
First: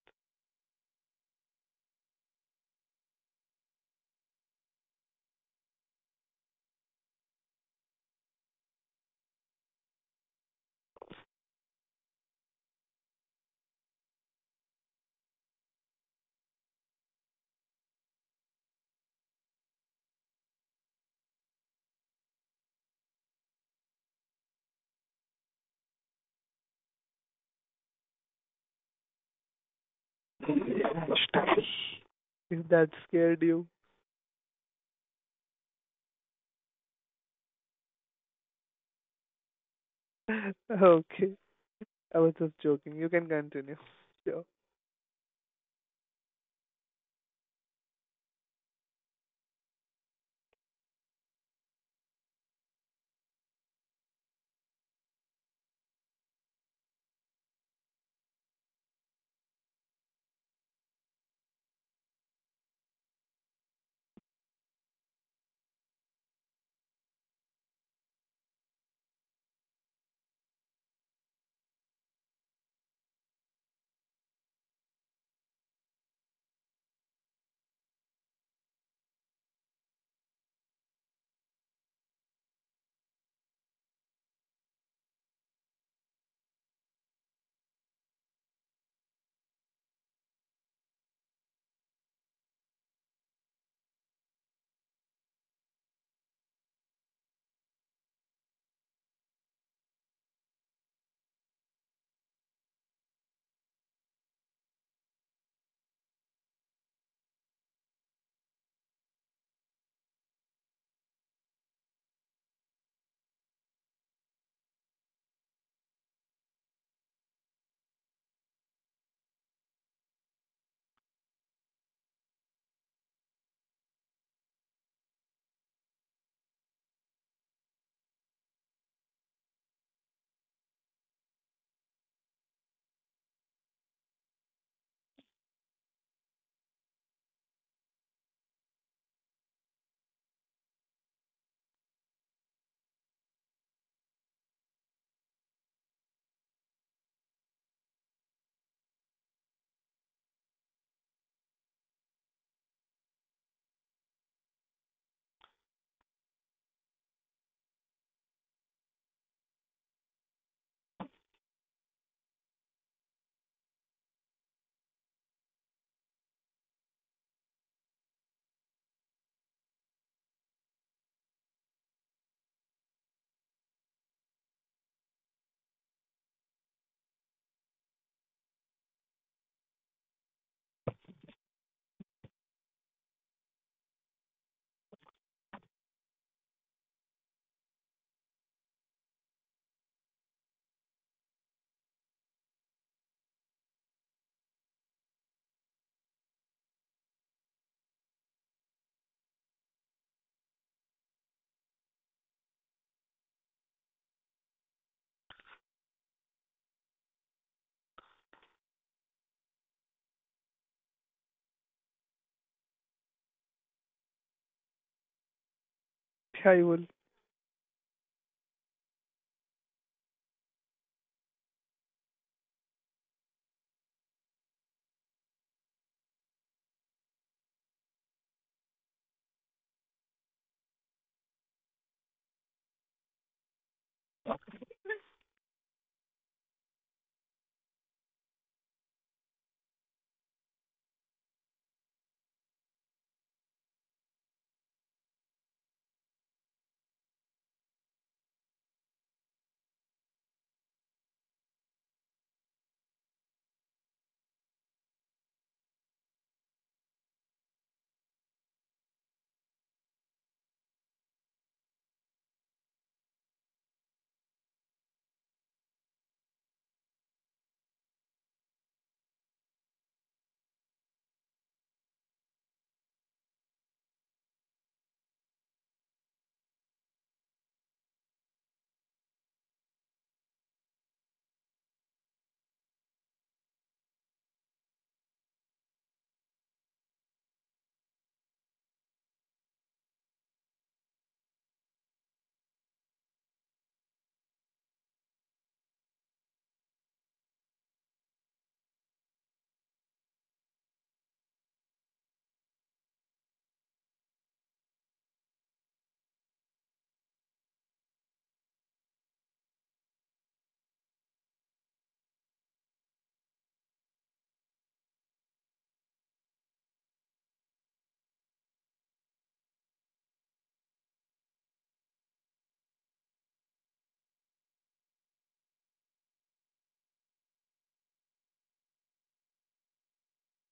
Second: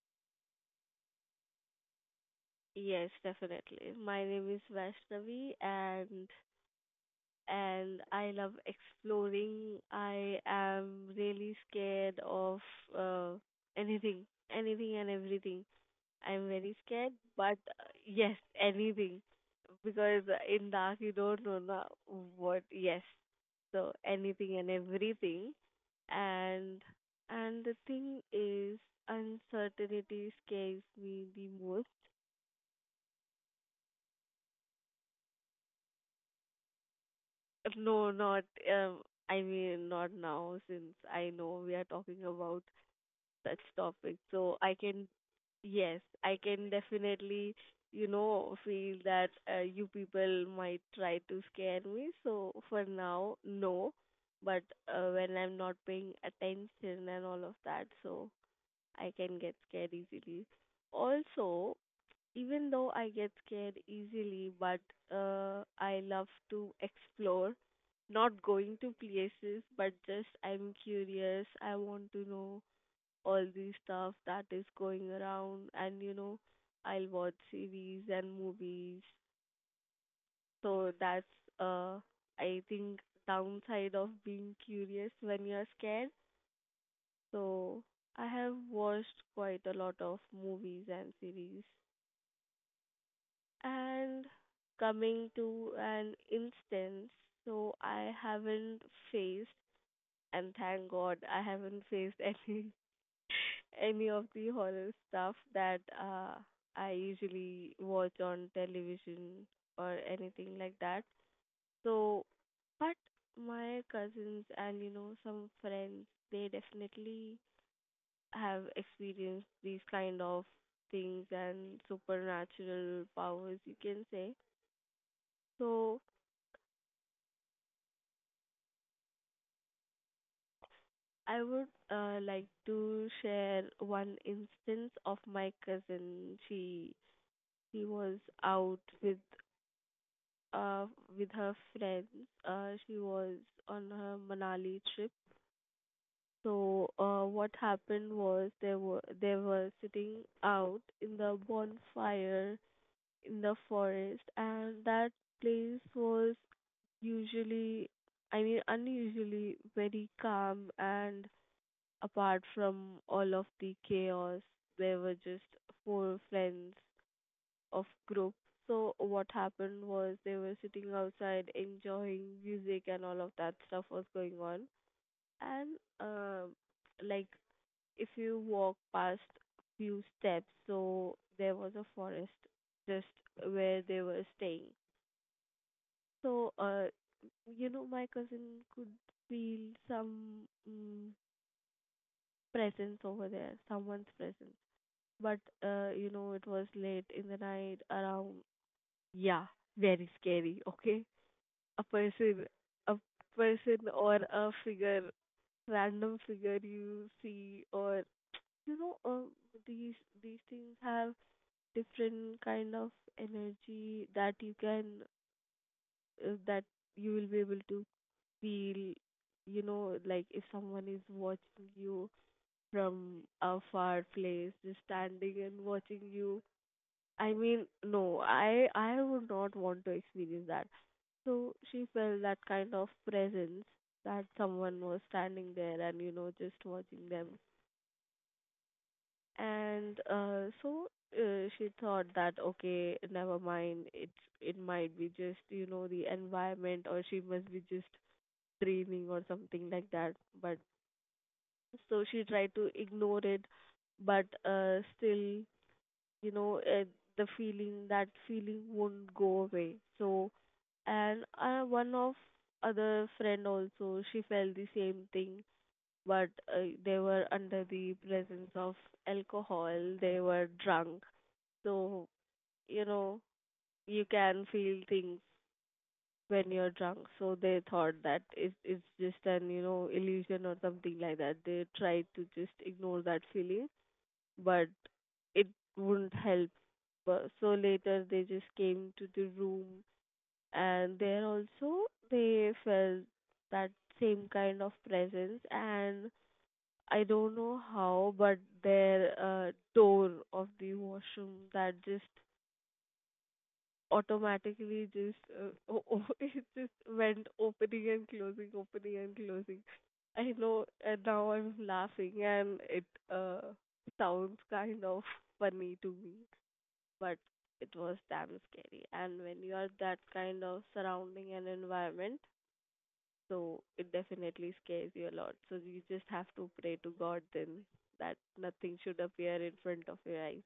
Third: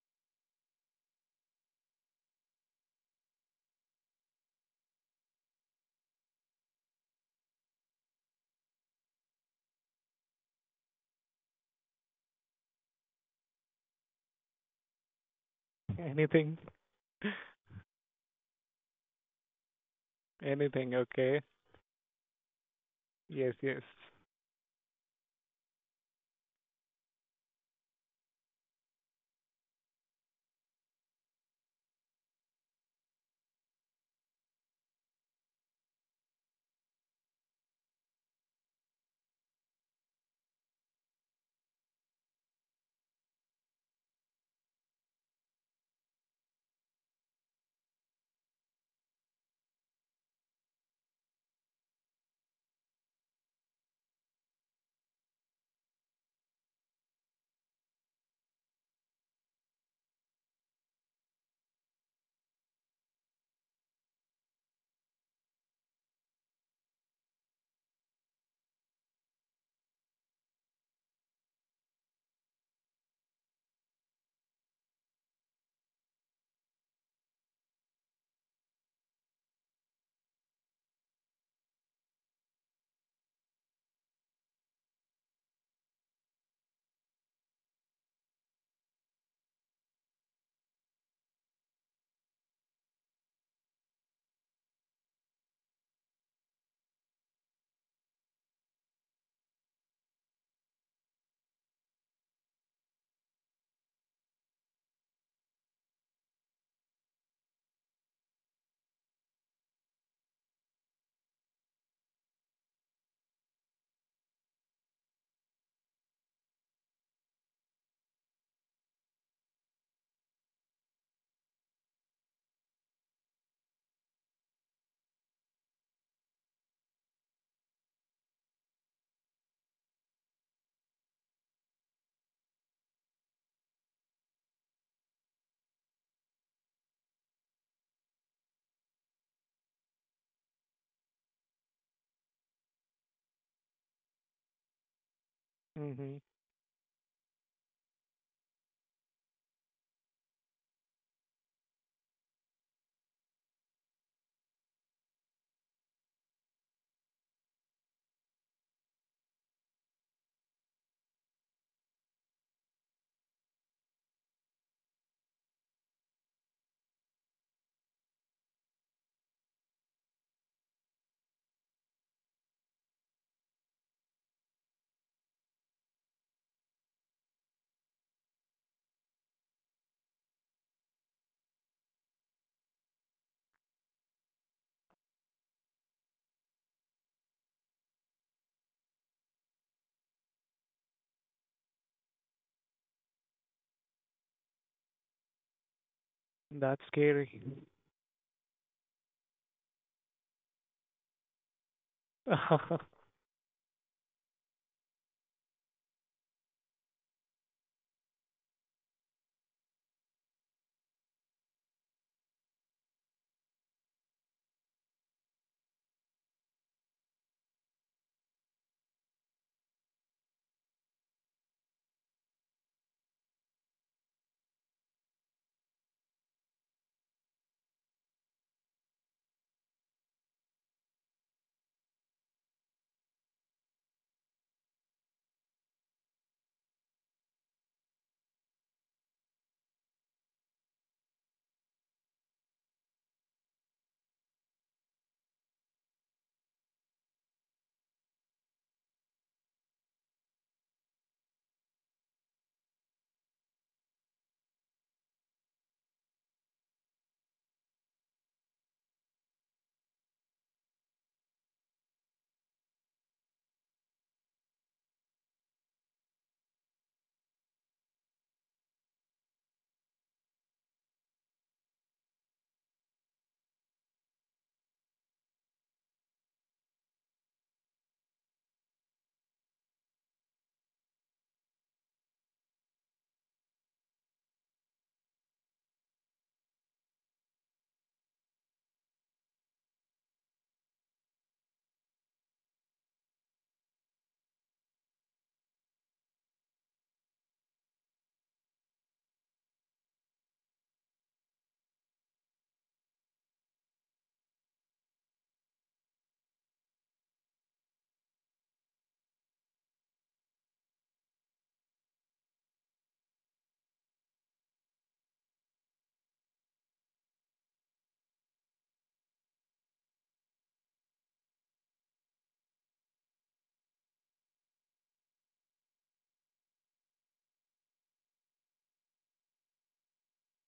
Speaker 3: Yes, definitely. My name is Vaishnavi, and I love exploring. I am really scared of uh, anything, anything and everything. I'm
Speaker 2: Anything,
Speaker 3: very scared, but yes, anything because in
Speaker 2: anything,
Speaker 3: dark you
Speaker 2: okay.
Speaker 3: don't know na, what. Yes,
Speaker 2: Yes, yes.
Speaker 3: so anything and everything, and the thing is uncertainty scares me the most.
Speaker 1: If that scared you.
Speaker 3: No, not um, I mean, not now, since I
Speaker 1: Okay.
Speaker 3: know we are
Speaker 1: I
Speaker 3: talking
Speaker 1: was just
Speaker 3: about
Speaker 1: joking. You can
Speaker 3: such
Speaker 1: continue.
Speaker 3: topic.
Speaker 1: Yeah,
Speaker 3: Yes, I can definitely, you know, feel that you people might try to scare me. So for now, no. But when I'm not paying attention and all of that, so I can get scared easily. Also, even though I get scared easily, but I love to explore not going to places, but just I'm curious. I want to know all the stuff that is going around, and you know I'll watch series and movies. So that's uh I think downside of being curious when you're scared. So I have watched quite a lot of movies and series. And coming to an instance, so I haven't faced, and thank God I haven't faced any any of the horror stuff that I usually watch on television or anything like that. So, but my cousins and you know some friends, they definitely have experienced these kind of things and supernatural powers, you can say. So, I would like to share one instance of my cousin. She was out uh, with her friends. She was on her Manali trip.
Speaker 2: Hmm.
Speaker 3: So what happened was they were sitting out in the bonfire in the forest, and that place was usually, I mean, unusually very calm, and apart from all of the chaos, there were just four friends of group. So what happened was they were sitting outside enjoying music, and all of that stuff was going on. And um like if you walk past few steps, so there was a forest just where they were staying. So you know my cousin could feel some presence over there, someone's presence. But you know it was
Speaker 2: That's
Speaker 3: late in the
Speaker 2: scary.
Speaker 3: night around yeah, very scary, okay? a person, a person or a figure, random figure you see, or you know, these these things have different kind of energy that you can
Speaker 1: Yeah, I
Speaker 3: that
Speaker 1: will.
Speaker 3: you will be able to feel. You know, like if someone is watching you from a far place, just standing and watching you, I mean, no, I would not want to experience that. So she felt that kind of presence that someone was standing there and you know just watching them. And she thought that okay, never mind. It might be just you know the environment, or she must be just dreaming or something like that. But so she tried to ignore it, but still you know, that feeling won't go away. So, and one of other friend also, she felt the same thing, but they were under the presence of alcohol, they were drunk. So, you know, you can feel things when you're drunk. So they thought that it's just an, you know, illusion or something like that. They tried to just ignore that feeling, but it wouldn't help. But so later they just came to the room, and there also they felt that same kind of presence. And I don't know how, but their door of the washroom that just automatically just it just went opening and closing, opening and closing. I know, and now I'm laughing, and it uh sounds kind of funny to me, but it was damn scary. And when you are that kind of surrounding and environment, so it definitely scares you a lot. So you just have to pray to God then that nothing should appear in front of your eyes.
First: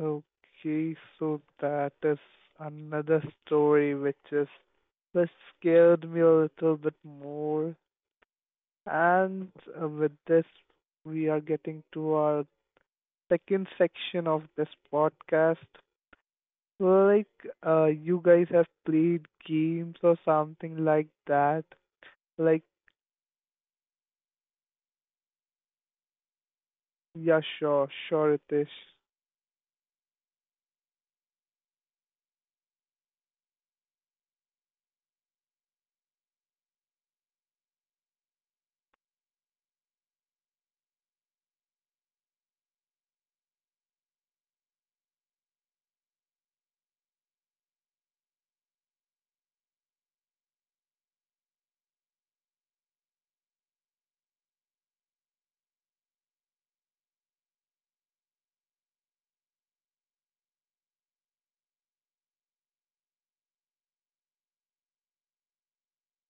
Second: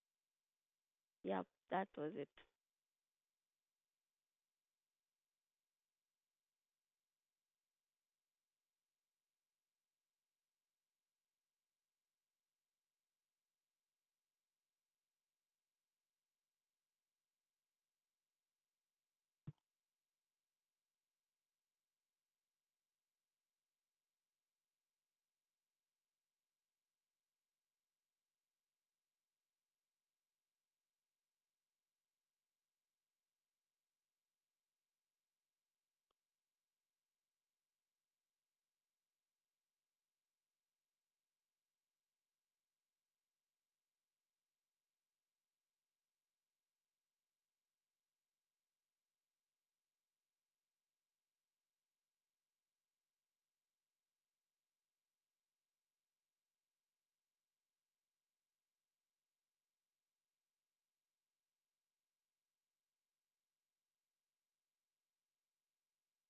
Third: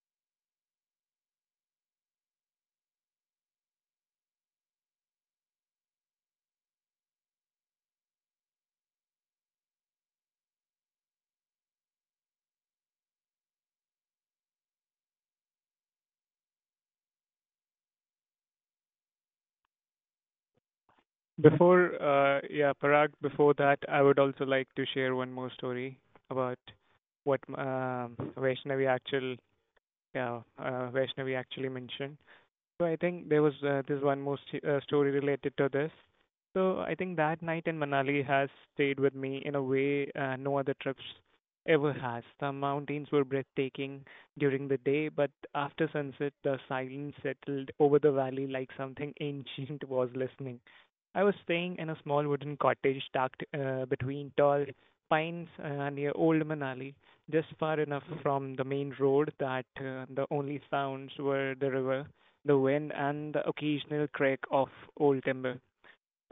Speaker 1: Okay, so
Speaker 3: Yep, that
Speaker 1: that
Speaker 3: was
Speaker 1: is
Speaker 3: it.
Speaker 1: another story which is, which scared me a little bit more. And with this, we are getting to our second section of this podcast. Like, you guys have played games or something like that.
Speaker 2: Before,
Speaker 1: Like,
Speaker 2: yeah, Parag, before that, I would also like to share one more story about what
Speaker 1: yeah, sure, sure, Ritesh.
Speaker 2: Vaishnavi actually mentioned. So I think there was this one more st- story related to this. So I think that night in Manali has stayed with me in a way no other trips ever has. The mountains were breathtaking during the day, but after sunset, the silence settled over the valley like something ancient was listening. I was staying in a small wooden cottage tucked between tall pines near Old Manali, just far enough from the main road that the only sounds were the river the wind, and the occasional crack of old timber.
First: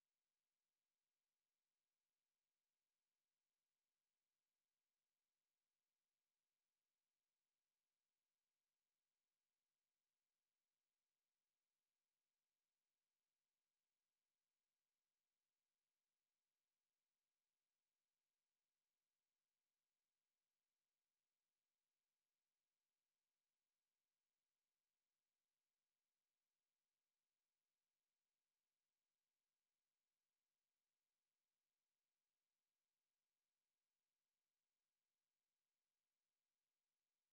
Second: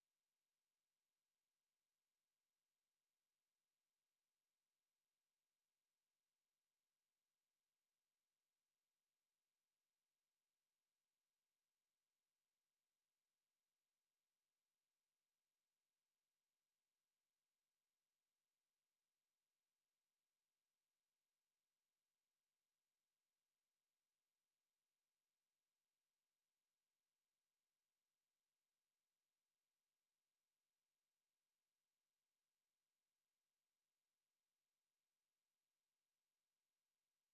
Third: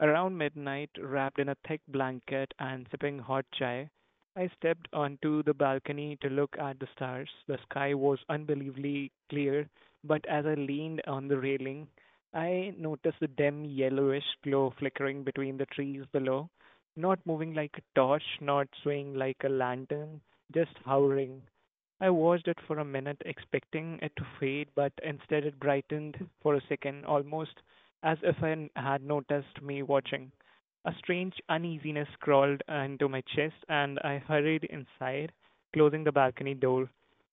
Speaker 2: Around midnight, wrapped in a thick blanket and sipping hot chai, I stepped onto the balcony to look at the stars. The sky was unbelievably clear, but as I leaned on the railing, I noticed the dim yellowish glow flickering between the trees below, not moving like a torch, not swaying like a lantern, just hovering. I watched it for a minute, expecting it to fade, but instead it brightened for a second, almost as if had noticed me watching. A strange uneasiness crawled into my chest, and I hurried inside, closing the balcony door.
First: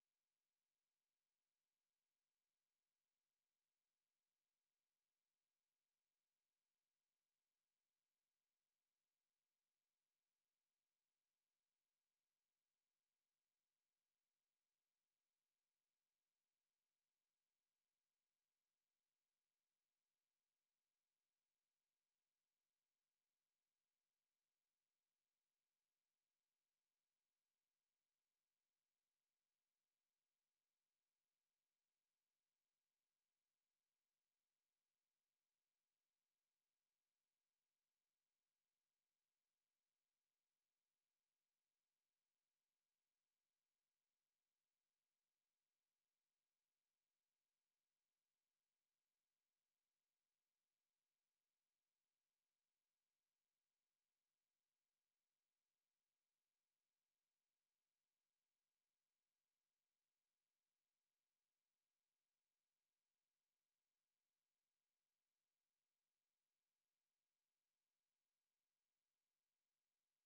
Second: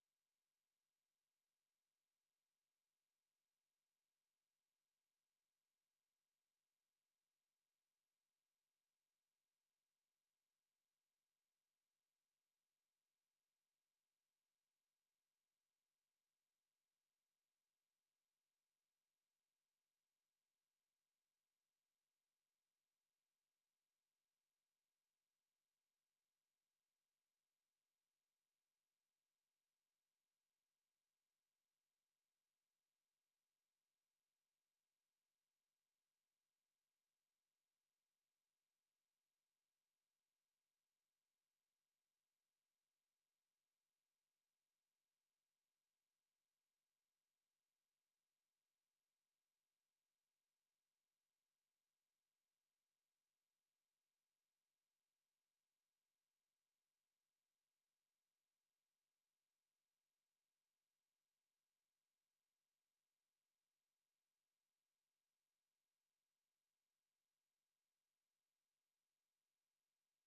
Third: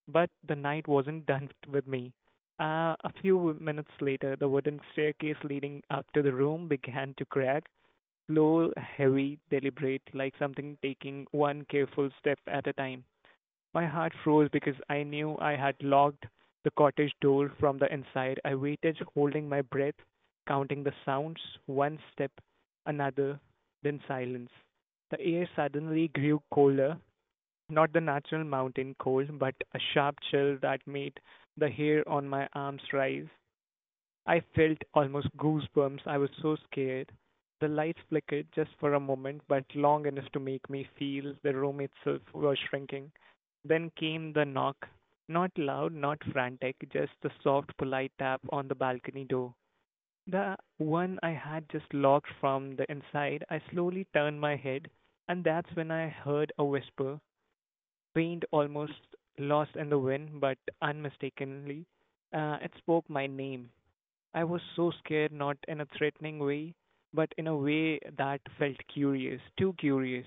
Speaker 2: But the night wasn't done with me. A few minutes later, the wooden staircase leading up to the room began to crack, slow, heavy, deliberate, like something taking one careful step at a time. My heart froze because I knew I had locked the cottage door from the inside. I waited, holding my breath, counting the sounds, one step, another, then silence. The air suddenly grew colder, not the natural mountain cold, but a sharp chill that made the hair on my arms rise. I felt almost goosebumps. I was so scared. The lights flickered just for a moment, but long enough to make me feel the room itself was shrinking. Then came the knock. Not loud, not frantic, just the soft, polite tap on the balcony door. The one I had just locked from the inside, I slowly turned my head, and that's when I heard a whisper, faint, almost lost in the wind, but unmistakably. It spoke my name. I was so scared, not in a threatening way, but in a way that felt curious, too curious.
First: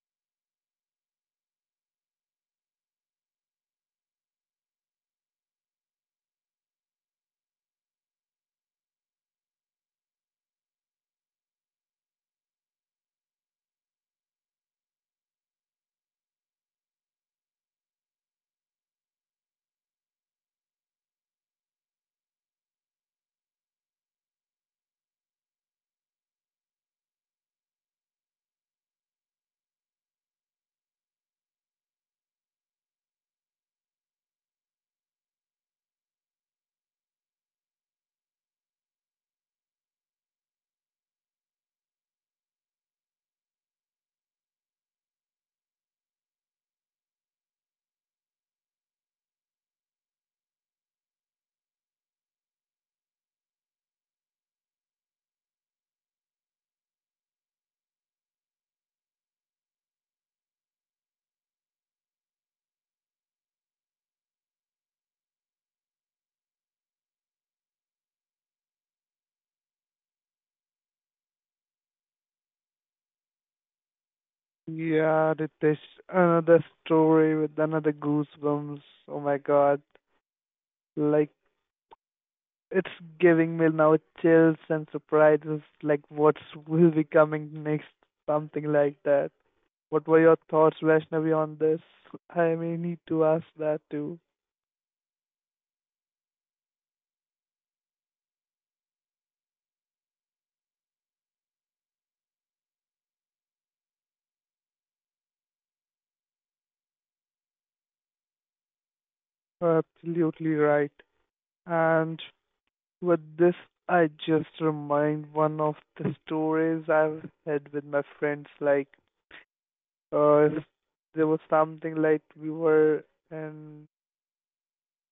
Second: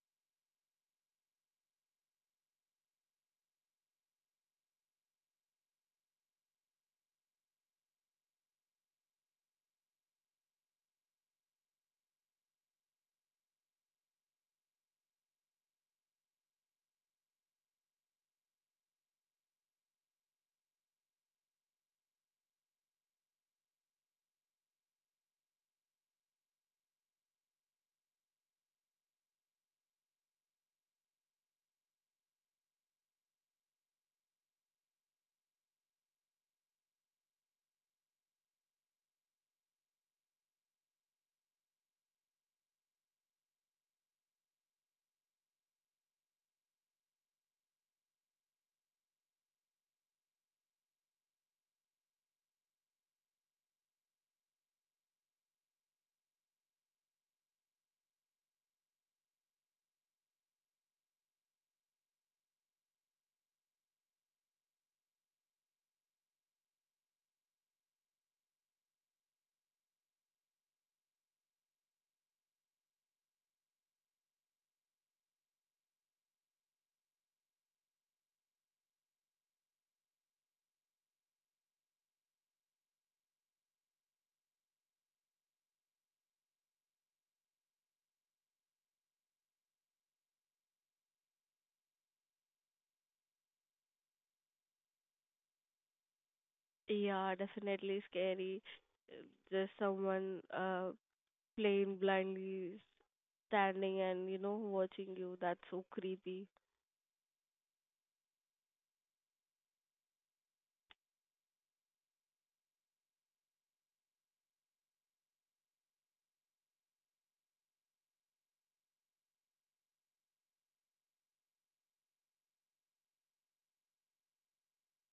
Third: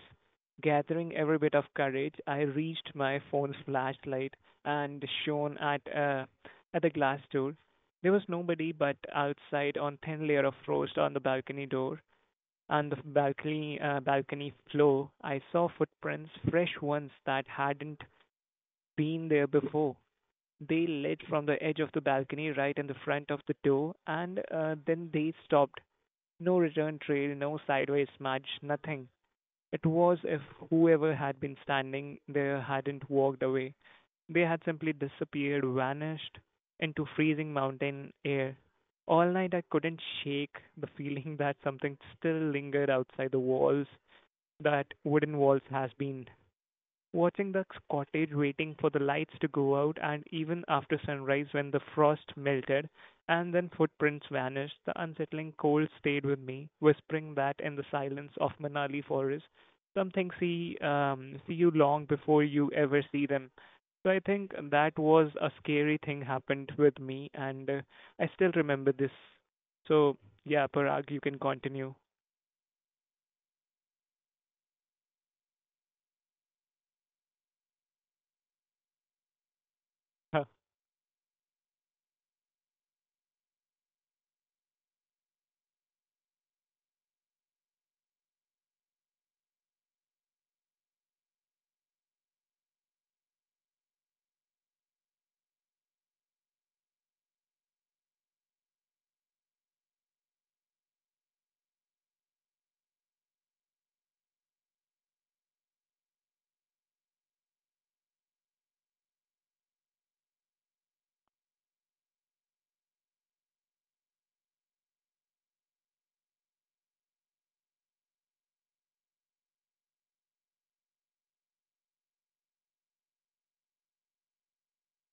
Speaker 2: Gathering every bit of courage, I reached my phone's flashlight and shone at the glass door. There was nobody but outside on thin layer of frost on the balcony door and the balcony floor. I saw footprints, fresh ones that hadn't been there before. They lit from the edge of the balcony right in the front of the door, and then they stopped. No return trail, no sideways smudge, nothing. It was as if whoever had been standing there hadn't walked away. They had simply disappeared, vanished into freezing mountain air. All night I couldn't shake the feeling that something still lingered outside the walls that wooden walls has been watching the cottage waiting for the lights to go out and even after sunrise when the frost melted and then footprints vanished, the unsettling cold stayed with me, whispering that in the silence of Manali forest, some things see you long before you ever see them. So I think that was a scary thing happened with me, and I still remember this. So yeah, Parag, you can continue.
Speaker 1: Yeah, Ritesh, another story with another goosebumps. Oh my god. Like, it's giving me now chills and surprises. Like, what will be coming next? Something like that. What were your thoughts, Vaishnavi, on this? I may need to ask that too.
Speaker 3: Yeah, definitely scary. Uh, Just someone plain blindly, standing and you know watching you. That's so creepy.
Speaker 1: Absolutely right. And with this, I just remind one of the stories I've had with my friends. Like, if there was something like we were in,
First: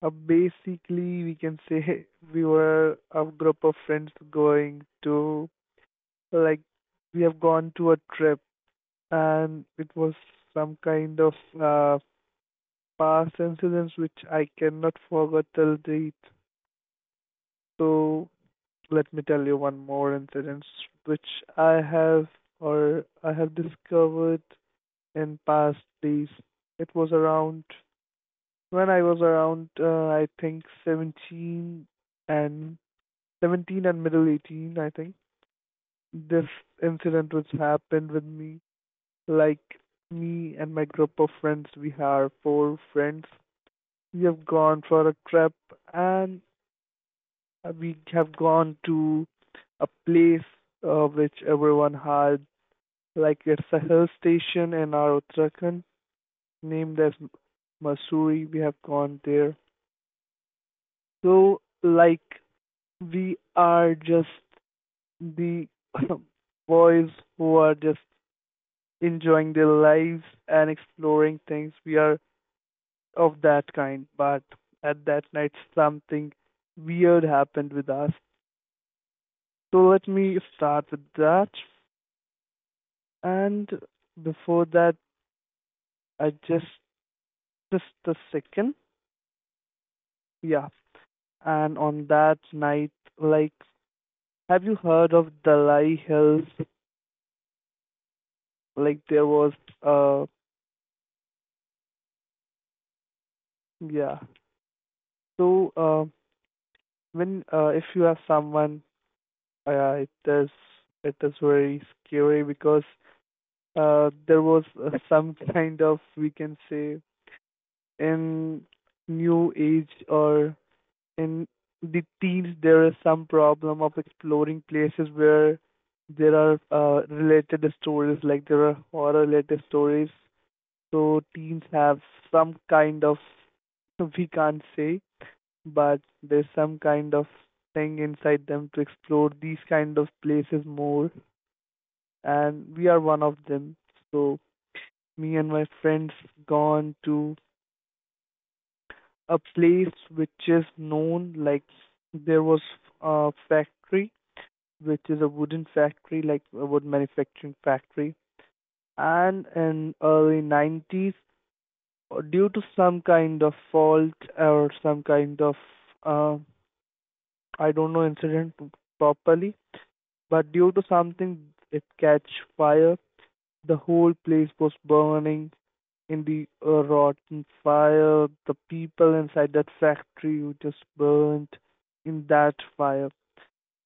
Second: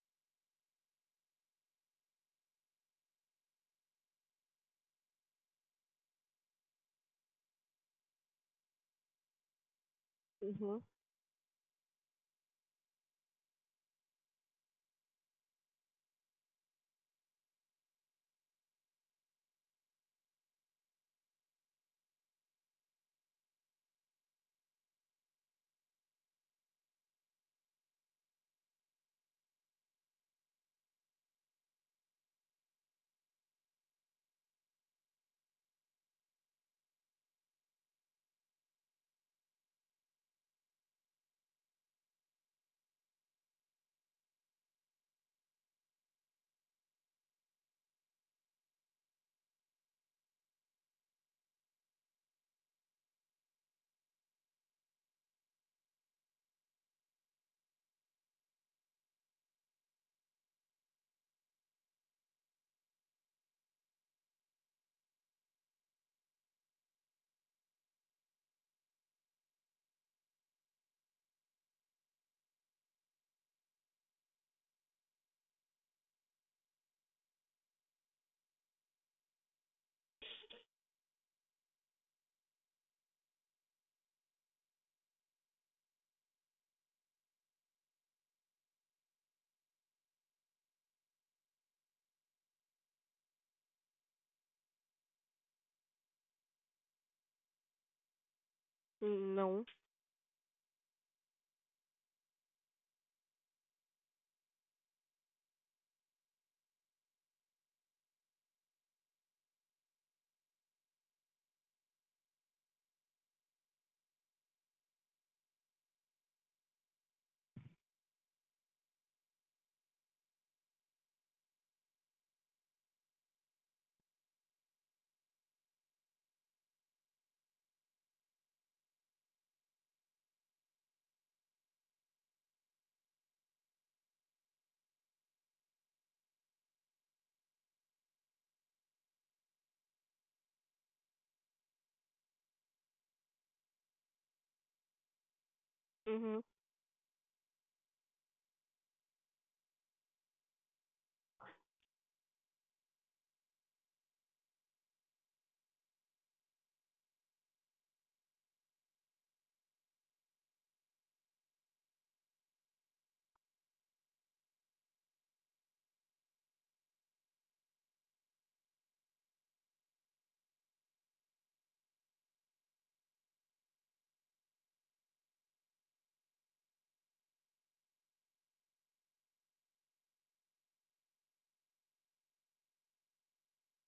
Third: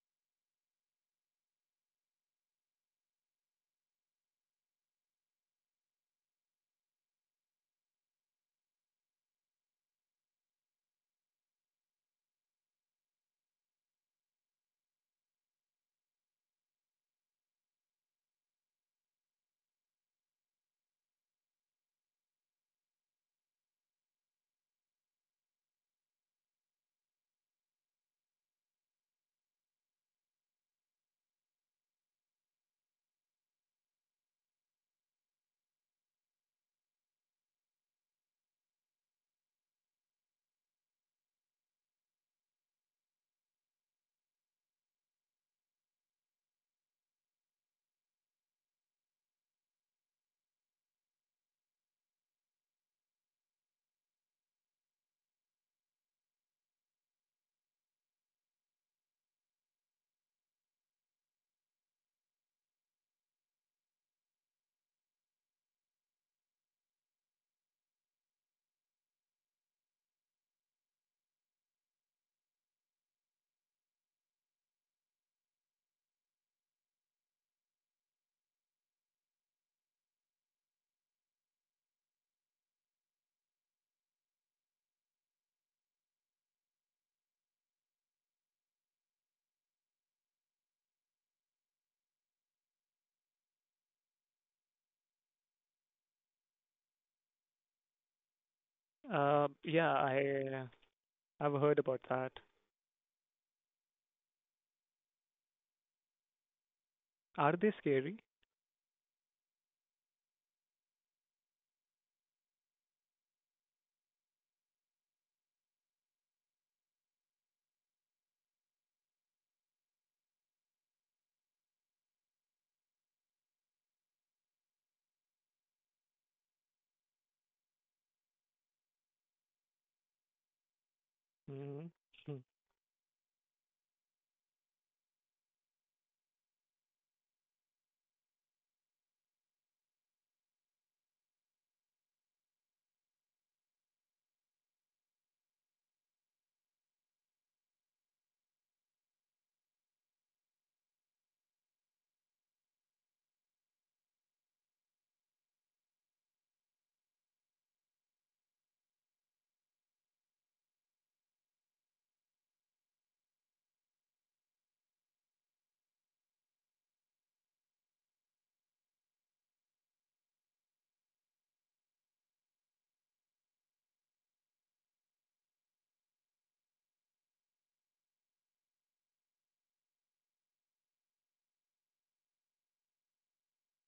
Speaker 1: basically we can say, we were a group of friends going to, like, we have gone to a trip, and it was some
Speaker 3: Mhm.
Speaker 1: kind of uh, past incidents which I cannot forget till date. So let me tell you one more incident which I have, or I have discovered in past days. It was around when I was around I think 17 and and middle 18, I think, this incident which happened with me. Like me and my group of friends, we are 4 friends, we have gone for a trip, and we have gone to a place which everyone had, like it's a hill station in our Uttarakhand named as Masuri. We have gone there. So, like, we are just the boys who are just enjoying their lives and exploring things. We are of that kind, but at that night, something weird happened with us. So, let me start with that. And before that, I just a second. Yeah. And on that night, like, have you heard of Dalai Hills? Like, there
Speaker 3: Mm,
Speaker 1: was,
Speaker 3: no.
Speaker 2: Yeah,
Speaker 1: uh,
Speaker 2: I I've heard about that.
Speaker 1: yeah. So when
Speaker 2: Are they
Speaker 1: if you have
Speaker 2: scary?
Speaker 1: someone, it is, it is very scary because there was some kind of, we can say, in new age or in the teens there is some problem of exploring places where there are related stories, like there are horror related stories, so teens
Speaker 2: Mhm.
Speaker 1: have some kind of, we can't say, but there's some kind of thing inside them to explore these kind of places more, and we are one of them. So me and my friends
Speaker 3: Mhm.
Speaker 1: gone to a place which is known like there was a factory which is a wooden factory, like a wood manufacturing factory. And in early 90s, due to some kind of fault or some kind of, uh, I don't know incident properly, but due to something it catch fire. The whole place was burning in the rotten fire. The people inside that factory who just burnt in that fire.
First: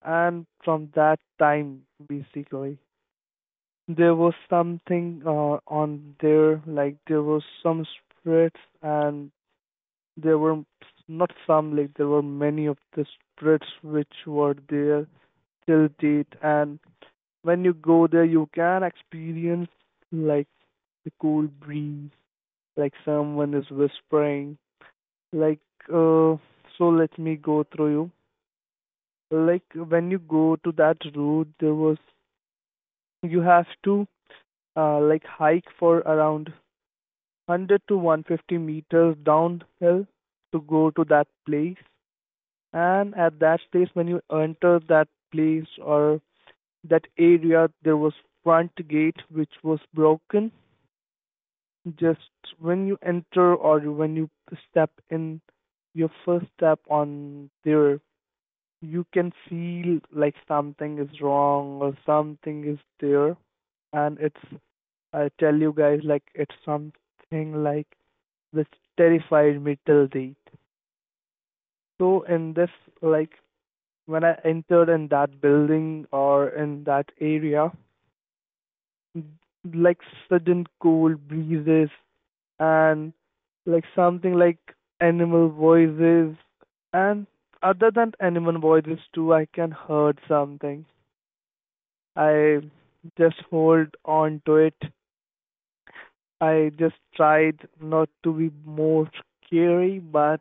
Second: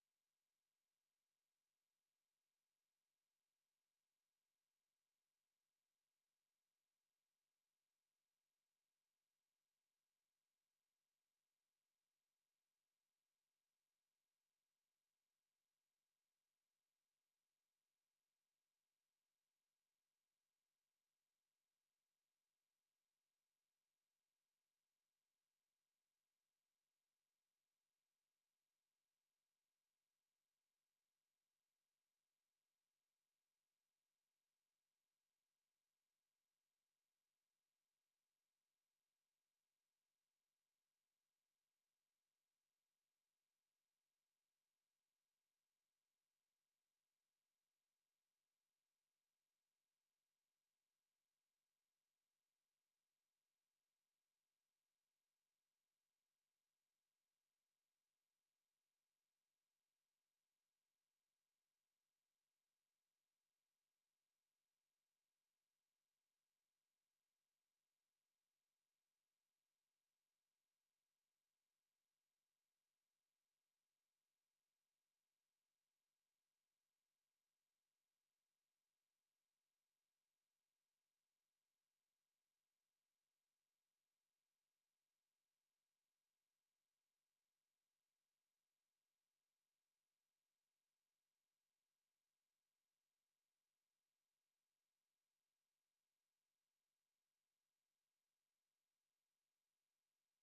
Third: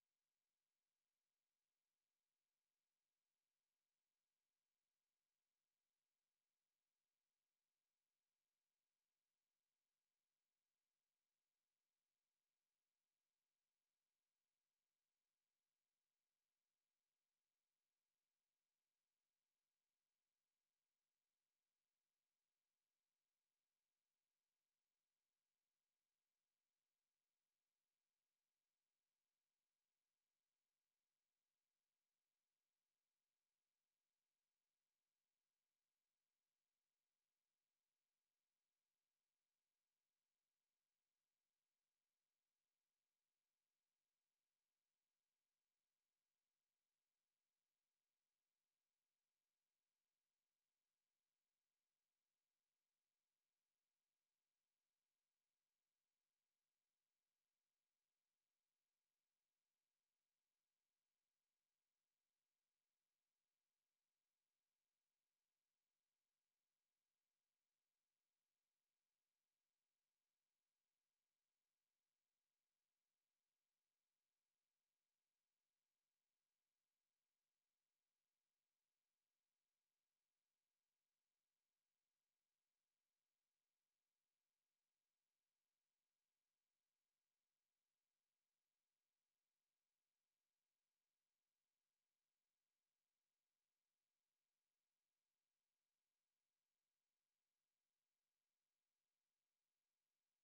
Speaker 1: And from that time, basically, there was something on there, like there was some spreads, and there were not some, like there were many of the spreads which were there till date. And when you go there, you can experience like the cool breeze, like someone is whispering, like uh. So let me go through you. Like when you go to that route, there was, you have to like hike for around 100 to 150 meters downhill to go to that place. And at that place, when you enter that place or that area, there was front gate which was broken. Just when you enter or when you step in your first step on there, you can feel like something is wrong or something is there. And it's, I tell you guys, like it's something like which terrified me till date. So in this, like when I entered in that building or in that area, like sudden cold breezes and like something like animal voices and other than animal voices too, I can heard something. I just hold on to it. I just tried not to be more scary, but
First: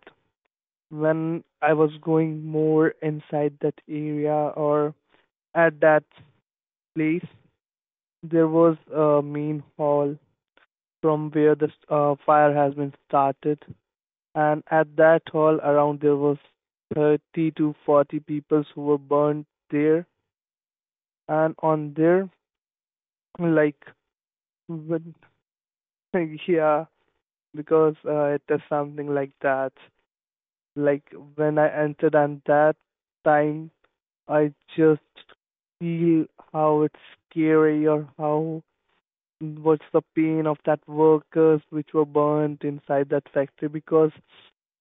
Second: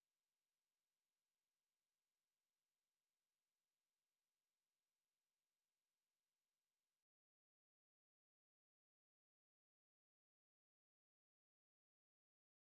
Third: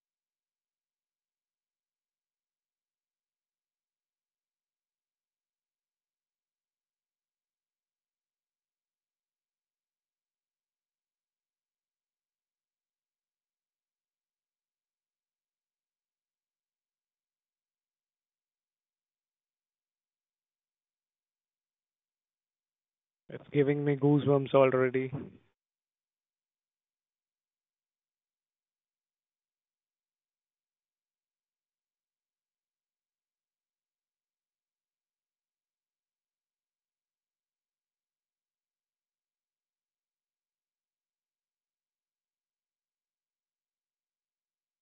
Speaker 1: when I was going more inside that area or at that place, there was a main hall from where the fire has been started, and at that hall around there was 30 to 40 people who were burned there, and on there,
Speaker 2: It's giving
Speaker 1: like,
Speaker 2: me goosebumps already.
Speaker 1: when, yeah, because it is something like that. Like when I entered, on that time I just feel how it's scary or how what's the pain of that workers which were burnt inside that factory, because